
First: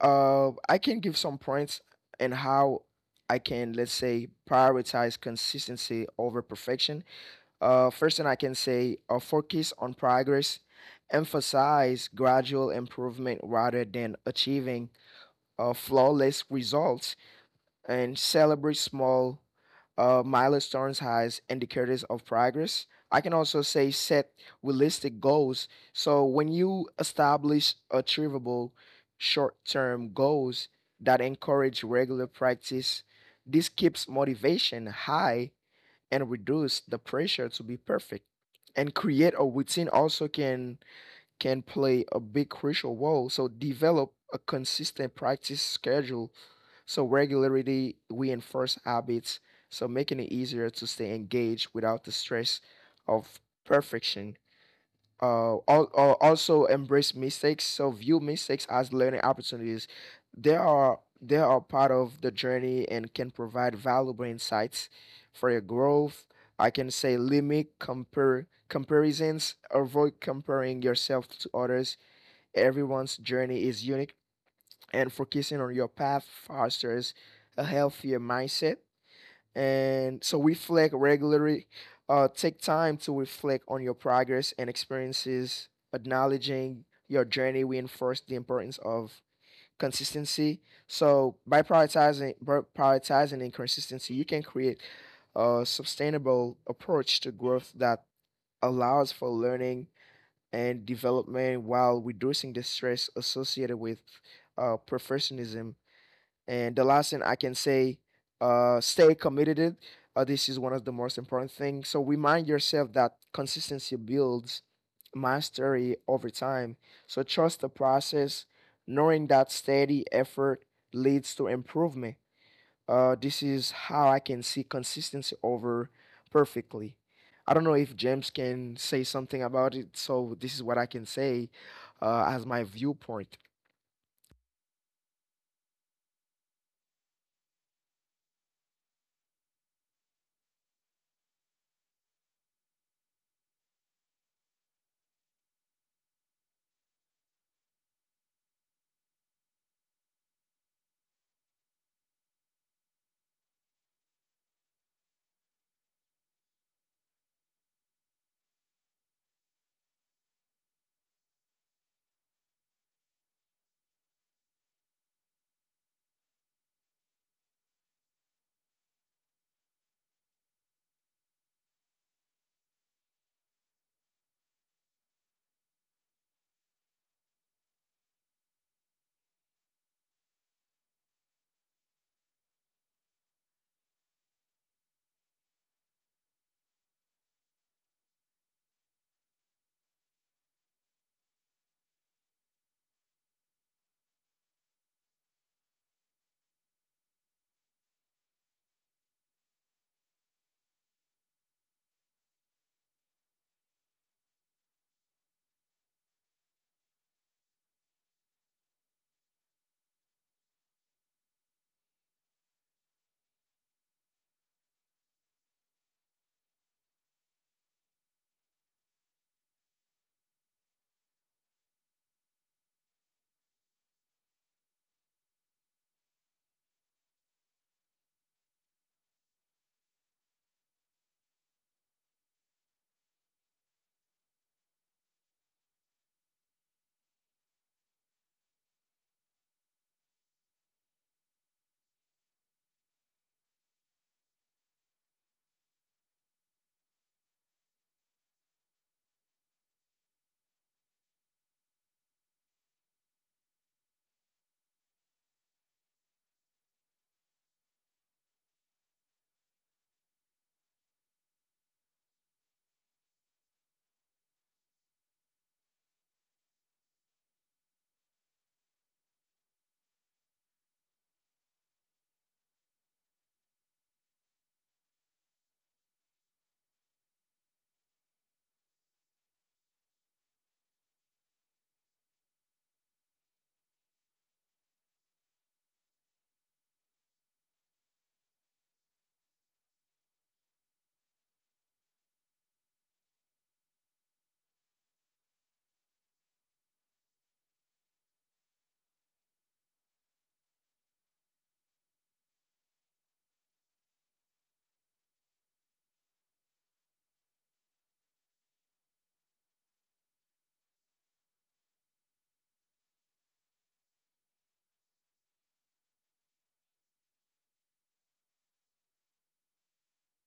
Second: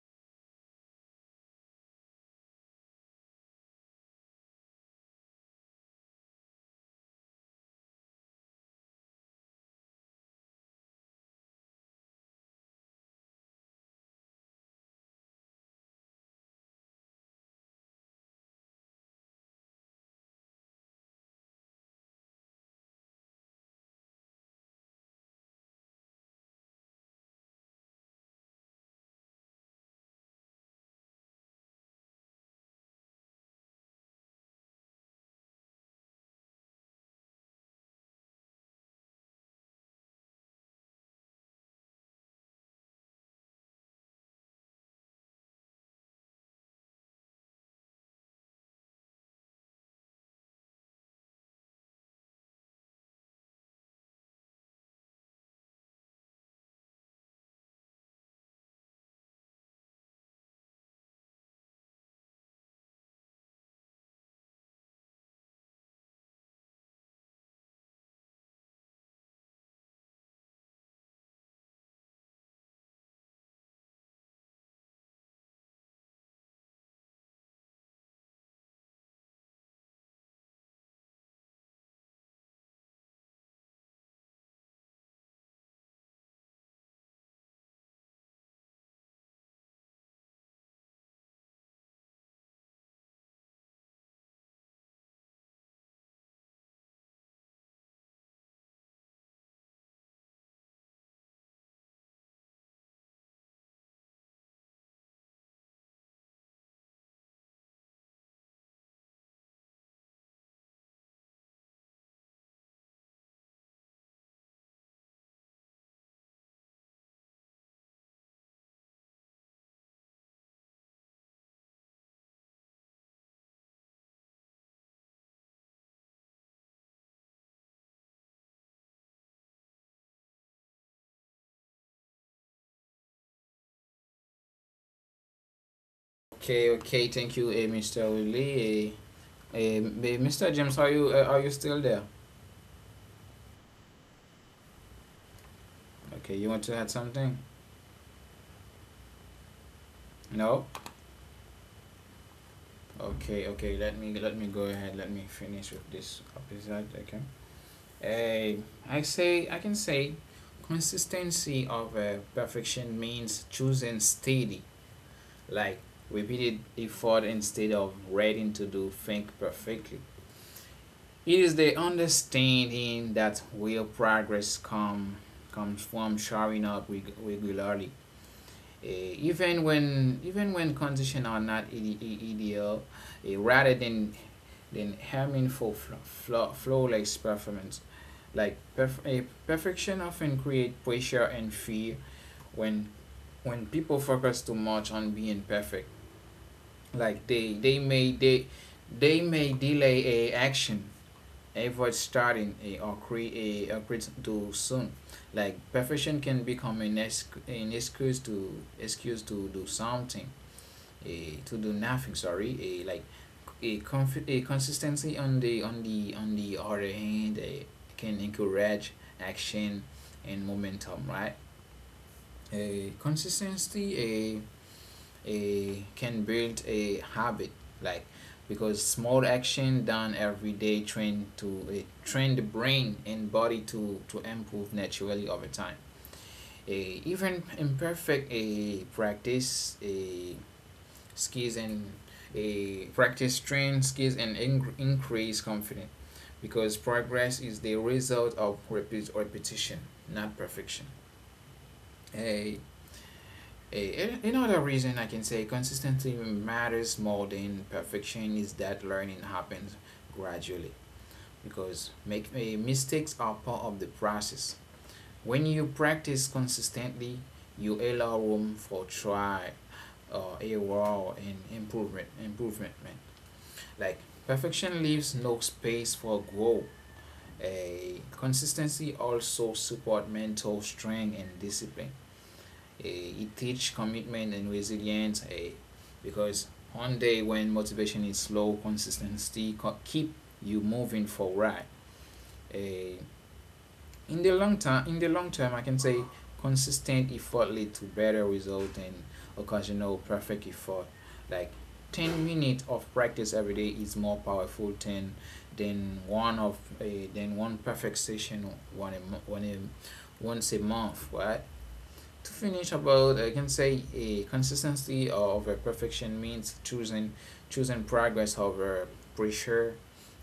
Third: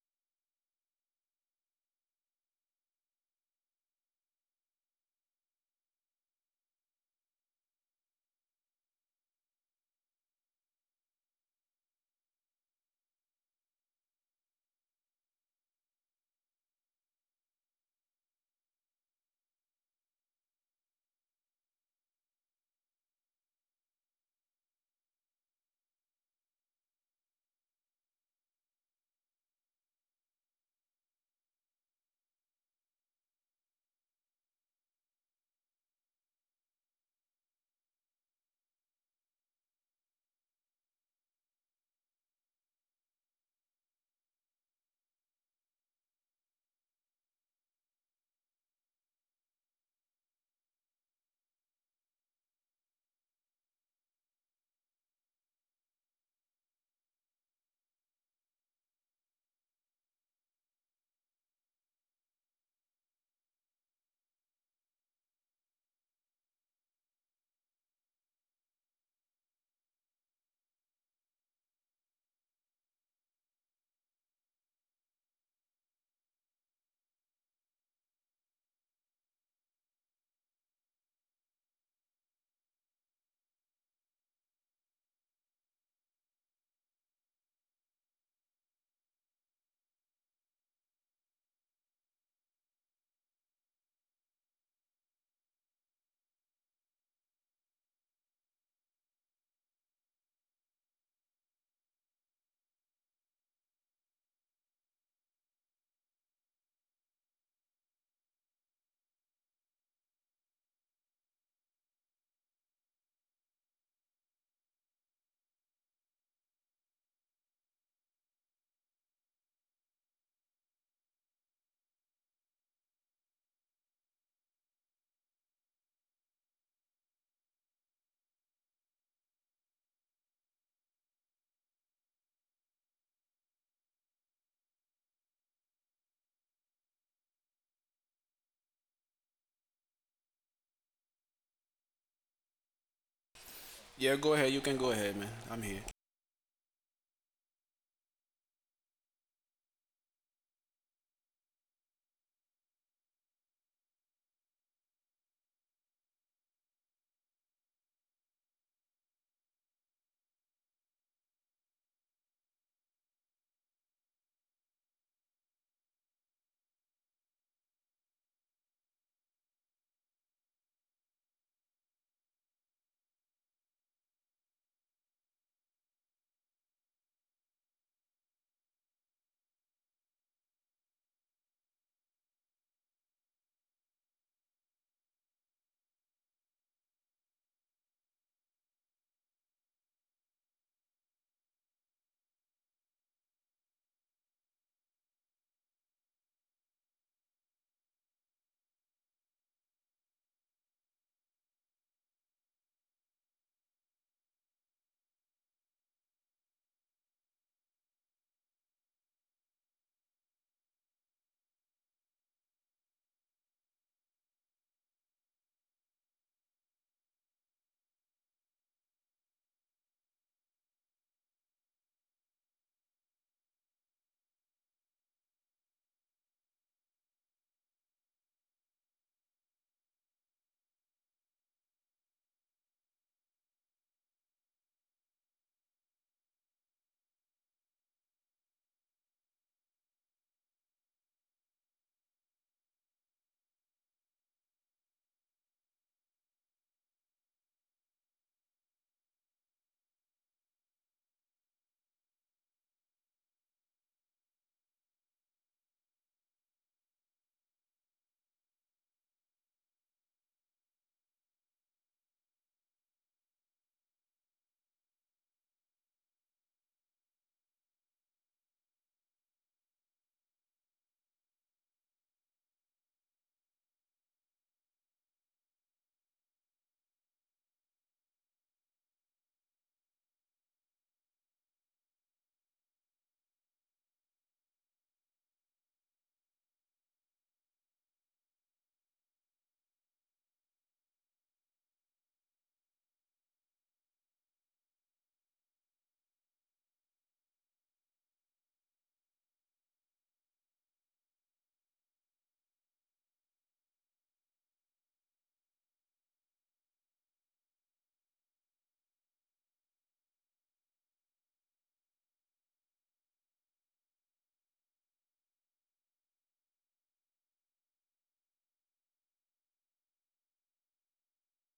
I can give some points and how I can, let's say, prioritize consistency over perfection. First thing I can say, focus on progress, emphasize gradual improvement rather than achieving flawless results, and celebrate small milestones as indicators of progress. I can also say set realistic goals. So when you establish achievable short-term goals that encourage regular practice, this keeps motivation high and reduce the pressure to be perfect. And create a routine also can play a big crucial role. So develop a consistent practice schedule. So regularity reinforce habits, so making it easier to stay engaged without the stress of perfection. Also, embrace mistakes. So view mistakes as learning opportunities. They are part of the journey and can provide valuable insights for your growth. I can say limit compare comparisons. Avoid comparing yourself to others. Everyone's journey is unique, and focusing on your path fosters a healthier mindset. And so reflect regularly. Take time to reflect on your progress and experiences. Acknowledging your journey reinforce the importance of consistency. So by prioritizing inconsistency, you can create a sustainable approach to growth that allows for learning and development while reducing the stress associated with perfectionism. And the last thing I can say, stay committed. This is one of the most important things. So remind yourself that consistency builds mastery over time. So trust the process, knowing that steady effort leads to improvement. This is how I can see consistency over perfectly. I don't know if James can say something about it, so this is what I can say as my viewpoint. Okay, okay, thank you, Mr. Woodley. Mr. James, are you still there? Yeah, go ahead. You can go ahead, man. I'm here. Okay, you want to add something? No. Okay, okay. Let me go ahead. Let me finish with this episode. Okay. Eh, I can say consistency of perfection means choosing steady, like, repeated effort instead of waiting to do things perfectly. It is the understanding that real progress comes from showing up regularly, even when conditions are not ideal, rather than aiming for flawless performance. Like, perfection often create pressure and fear. When people focus too much on being perfect, like, they may delay a action, avoid starting, a or create a create too soon. Like, perfection can become an excuse to excuse to do something, a to do nothing. Sorry, a like, a, conf- a consistency on the on the on the other hand, a can encourage action and momentum, right? A consistency a a can build a habit, like, because small action done every day, train the brain and body to improve naturally over time. A Even imperfect a practice, a skills and a practice train skills and increase confidence, because progress is the result of repeat repetition, not perfection. Eh, a- Another reason I can say consistency matters more than perfection is that learning happens gradually, because mistakes are part of the process. When you practice consistently, you allow room for try, error, and improvement. Improvement, man. Like, perfection leaves no space for growth. A Consistency also support mental strength and discipline. It teaches commitment and resilience, because one day when motivation is low, consistency keep you moving forward. Eh, in the long term, I can say consistent effort lead to better result than occasional perfect effort. Like, 10 minutes of practice every day is more powerful than one perfect session one a, once a month, right? To finish about, I can say a consistency of a perfection means choosing progress over pressure.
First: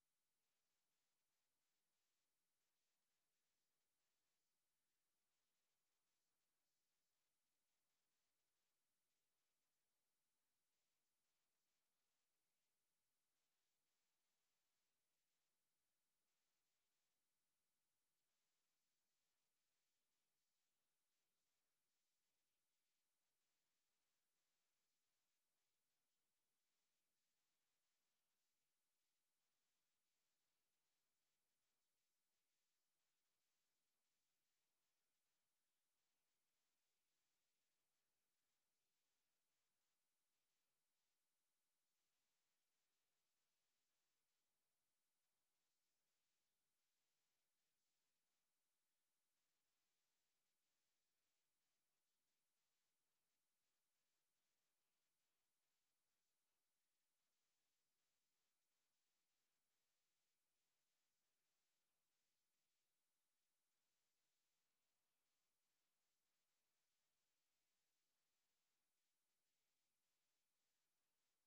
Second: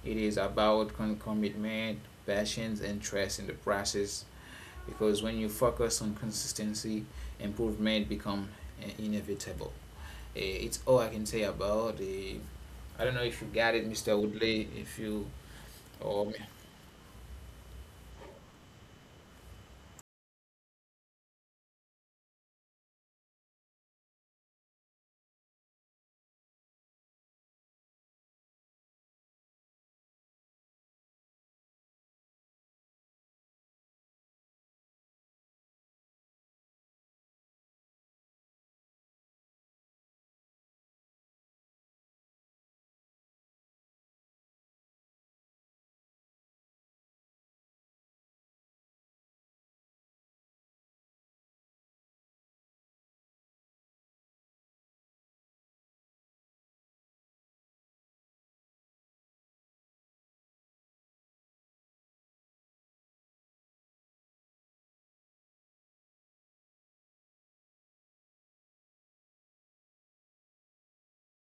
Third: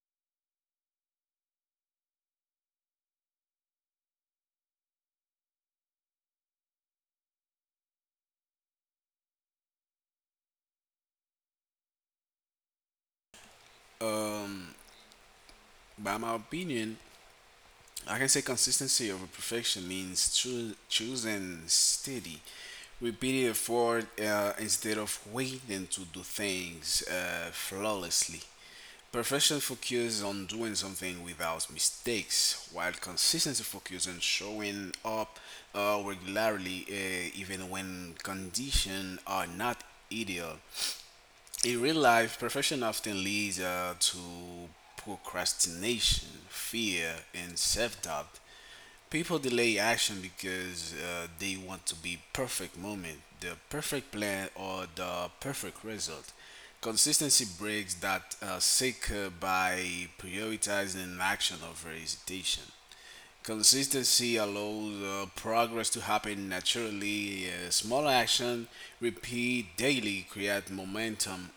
It is about commitment, passions, and trust in the process. Because when you focus on consistency, improvement become inevitable. It's all I can say about the. I don't know if you got it, Mr. Um, Woodley. If you. by my Oh, opinion, I can say consistency over perfection means choosing steady, repeated effort instead of waiting to do things flawlessly. Perfection focuses on doing something without mistakes, while consistency focuses on showing up regularly even when conditions are not ideal. In real life, perfection often leads to procrastination, fear, and self doubt. People delay action because they want to be perfect moment, the perfect plan, or the perfect result. Consistency breaks that cycle by prioritizing action over hesitation. Consistency allows progress to happen naturally. Small action, repeat daily, create momentum.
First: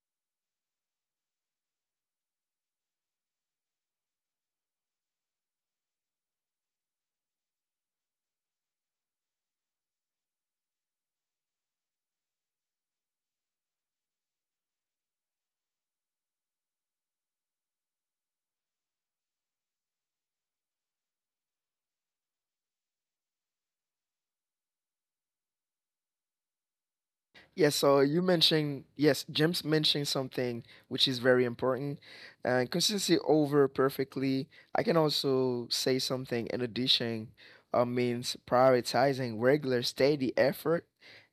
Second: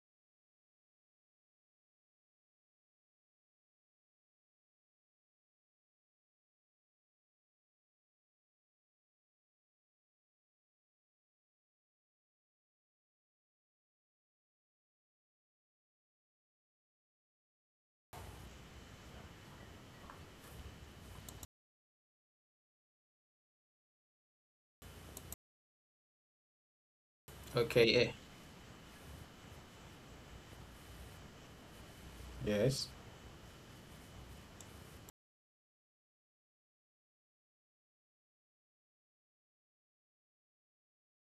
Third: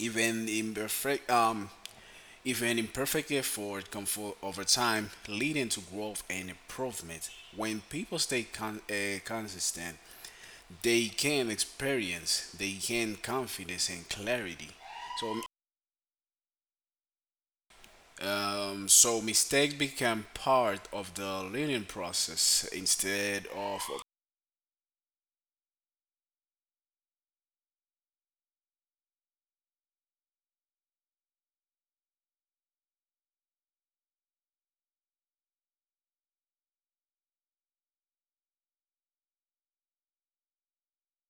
Even imperfect, um, even imperfect effort can fall over time, leading to growth and improvement. When people stay consistent, they can experience, they gain confidence and clarity. So, mistakes become part of the learning process instead of. Yeah, okay, so yeah. you mentioned, yes, James mentioned something which is very important. And Yes. consistency over perfectly. I can also say something in addition means prioritizing regular, steady effort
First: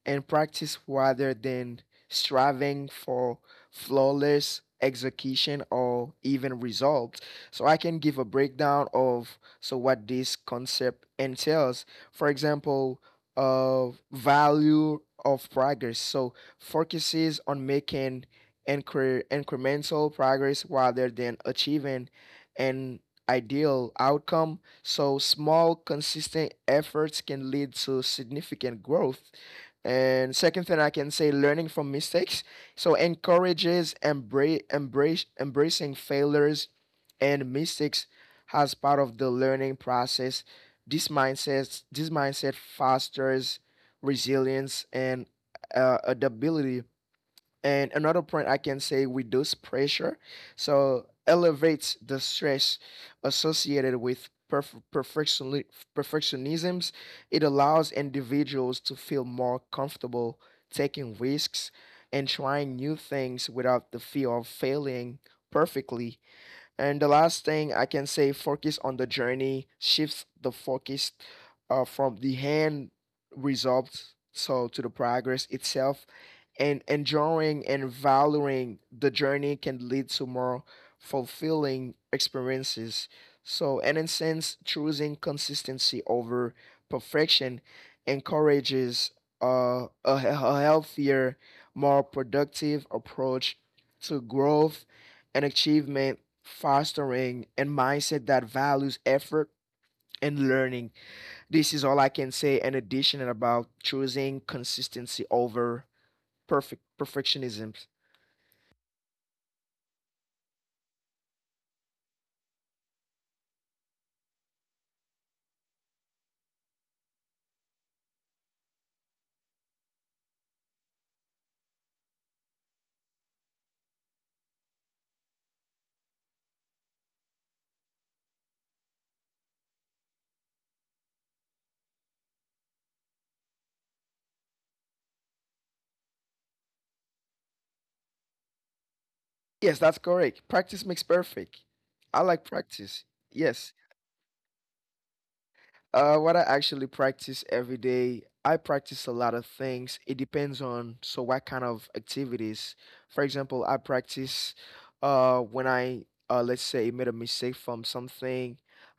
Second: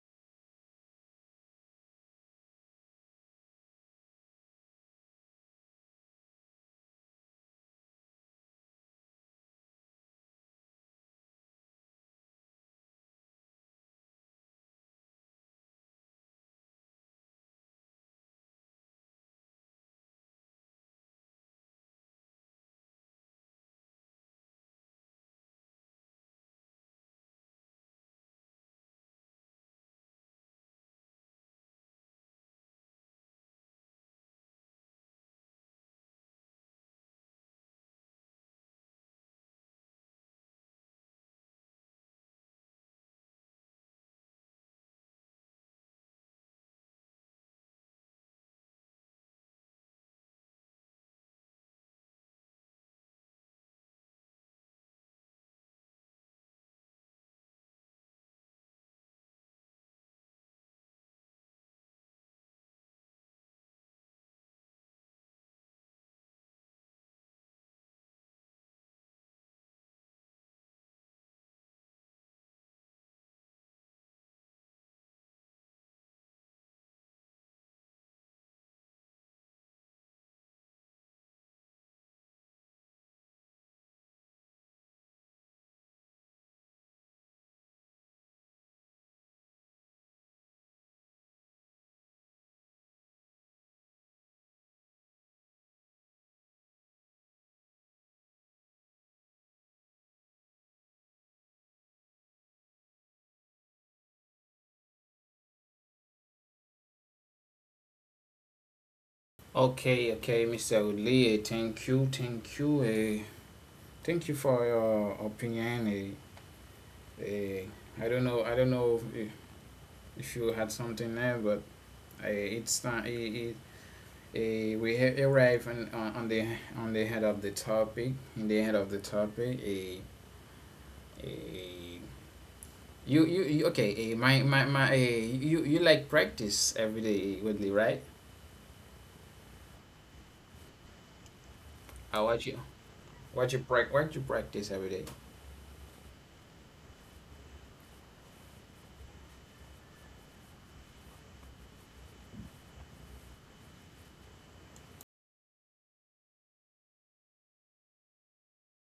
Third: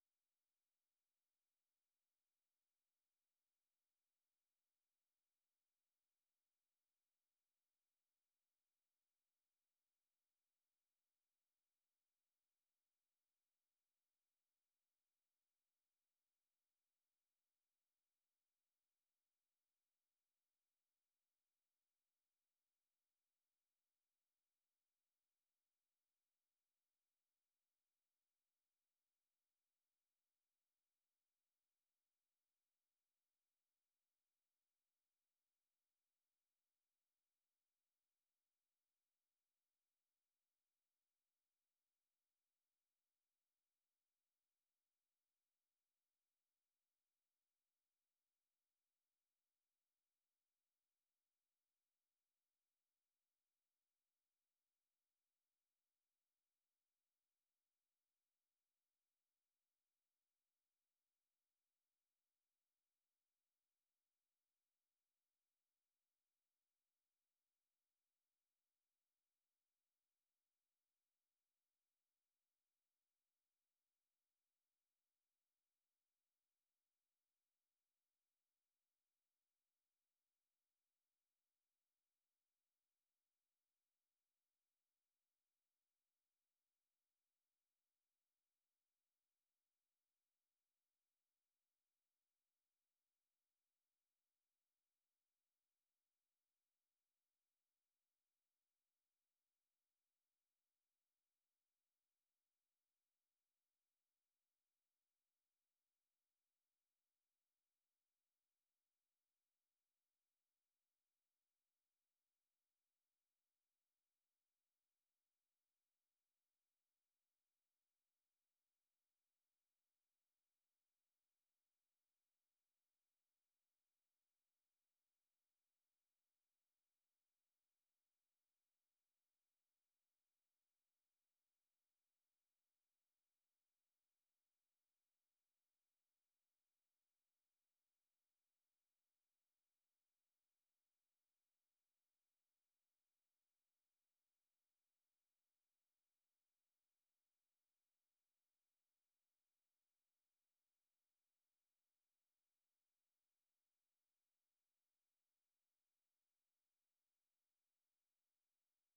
and practice rather than striving for flawless execution or even results. So I can give a breakdown of so what this concept entails. For example, of value of progress. So focuses on making incremental progress rather than achieving an ideal outcome. So small, consistent efforts can lead to significant growth. And second thing I can say, learning from mistakes. So encourages embrace, embrace embracing failures and mistakes as part of the learning process. This mindset fosters resilience and adaptability. And another point I can say, reduce pressure, so elevates the stress associated with perfectionisms. It allows individuals to feel more comfortable taking risks and trying new things without the fear of failing perfectly. And the last thing I can say, focus on the journey, shifts the focus from the hand results so to the progress itself, and enjoying and valuing the journey can lead to more fulfilling experiences. So, and in a sense, choosing consistency over perfection encourages a, a healthier, more productive approach to growth and achievement, fostering a mindset that values effort and learning. This is all I can say in addition about choosing consistency over perfectionism. Okay, okay, Mr. Woodley, thank you, thank you. Thank you for your opinion. Eh, I don't know. I don't know if you had something there, but I. It's not. Arrive on the head of the topic. In the head of the topic, a you okay? You like practice every day, Woodley, right? Yes, that's correct. Practice makes perfect. I Uh, like what you practice. what you Yes. prac what you practice every day? What I actually practice every day, I practice a lot of things. It depends on so what kind of activities. For example, I practice when I let's say made a mistake from something.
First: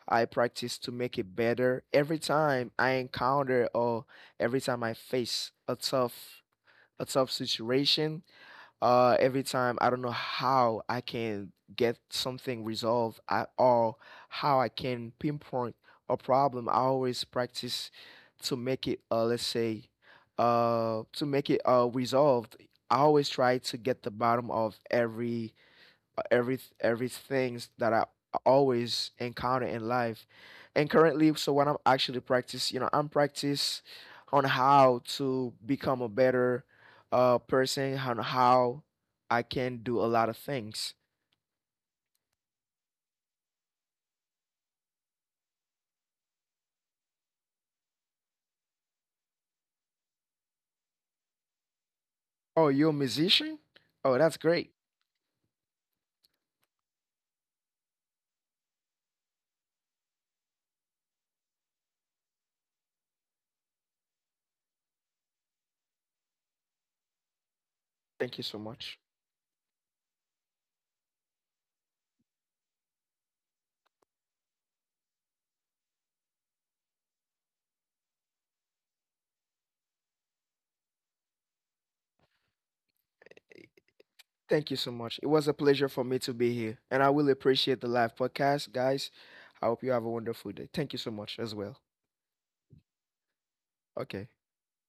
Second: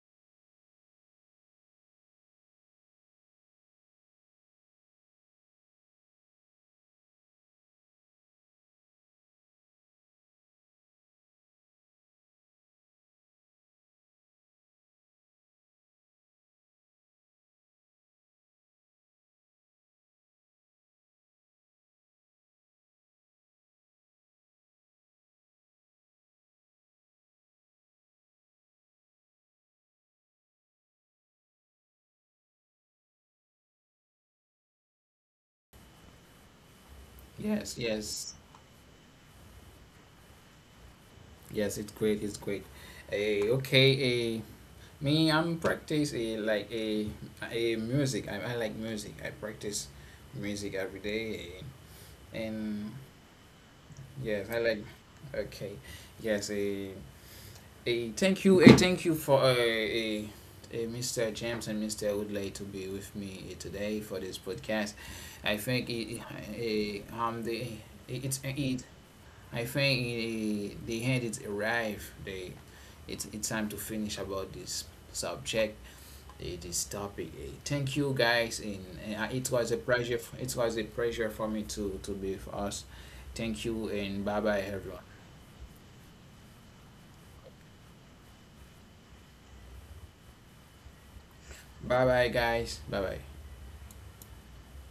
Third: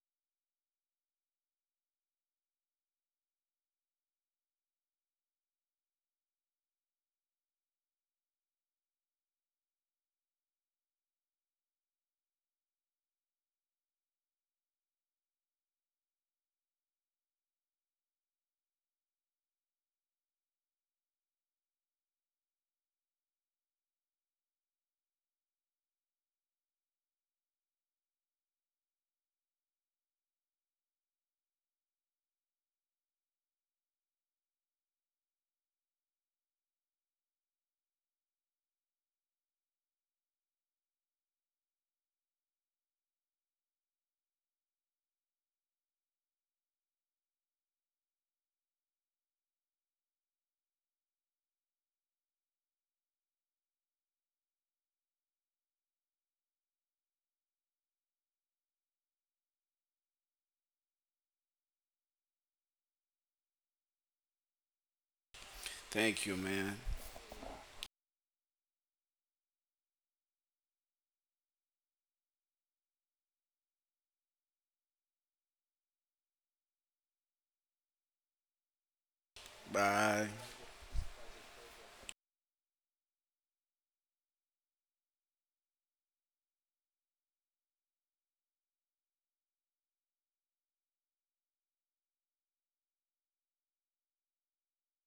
I practice to make it better every time I encounter, or every time I face a tough situation. Every time I don't know how I can get something resolved at all, how I can pinpoint a problem. I always practice to make it, let's say, to make it resolved. I always try to get the bottom of every every things that I always encounter in life. And currently, so what I'm actually practice, you know, I'm practice on how to become a better Yes, person, on yes, how I can do a lot of things. yes. It's great. It's great. Okay. Me, I'm practice a like a music. I like music. I practice music every day, and Oh, you're a musician? Oh, yes, I that's like. great. Okay, yes, a thank you for, a Mr. James and Mr. Woodley to be with me today for this podcast. I think Thank you, it, man. it, the it, it's Thank you so it much. I think it, the hand is arrived. The It's time to finish about this subject. It is topic A. Thank you guys, and it was a Bye. pleasure. It was a pleasure for me to be with us. Thank you, and bye bye, Thank you so everyone. much. It was a pleasure for me to be here, and I will appreciate the live podcast, guys. I hope you have a wonderful day. Thank you so much as well. Bye bye, guys. Bye bye. Okay.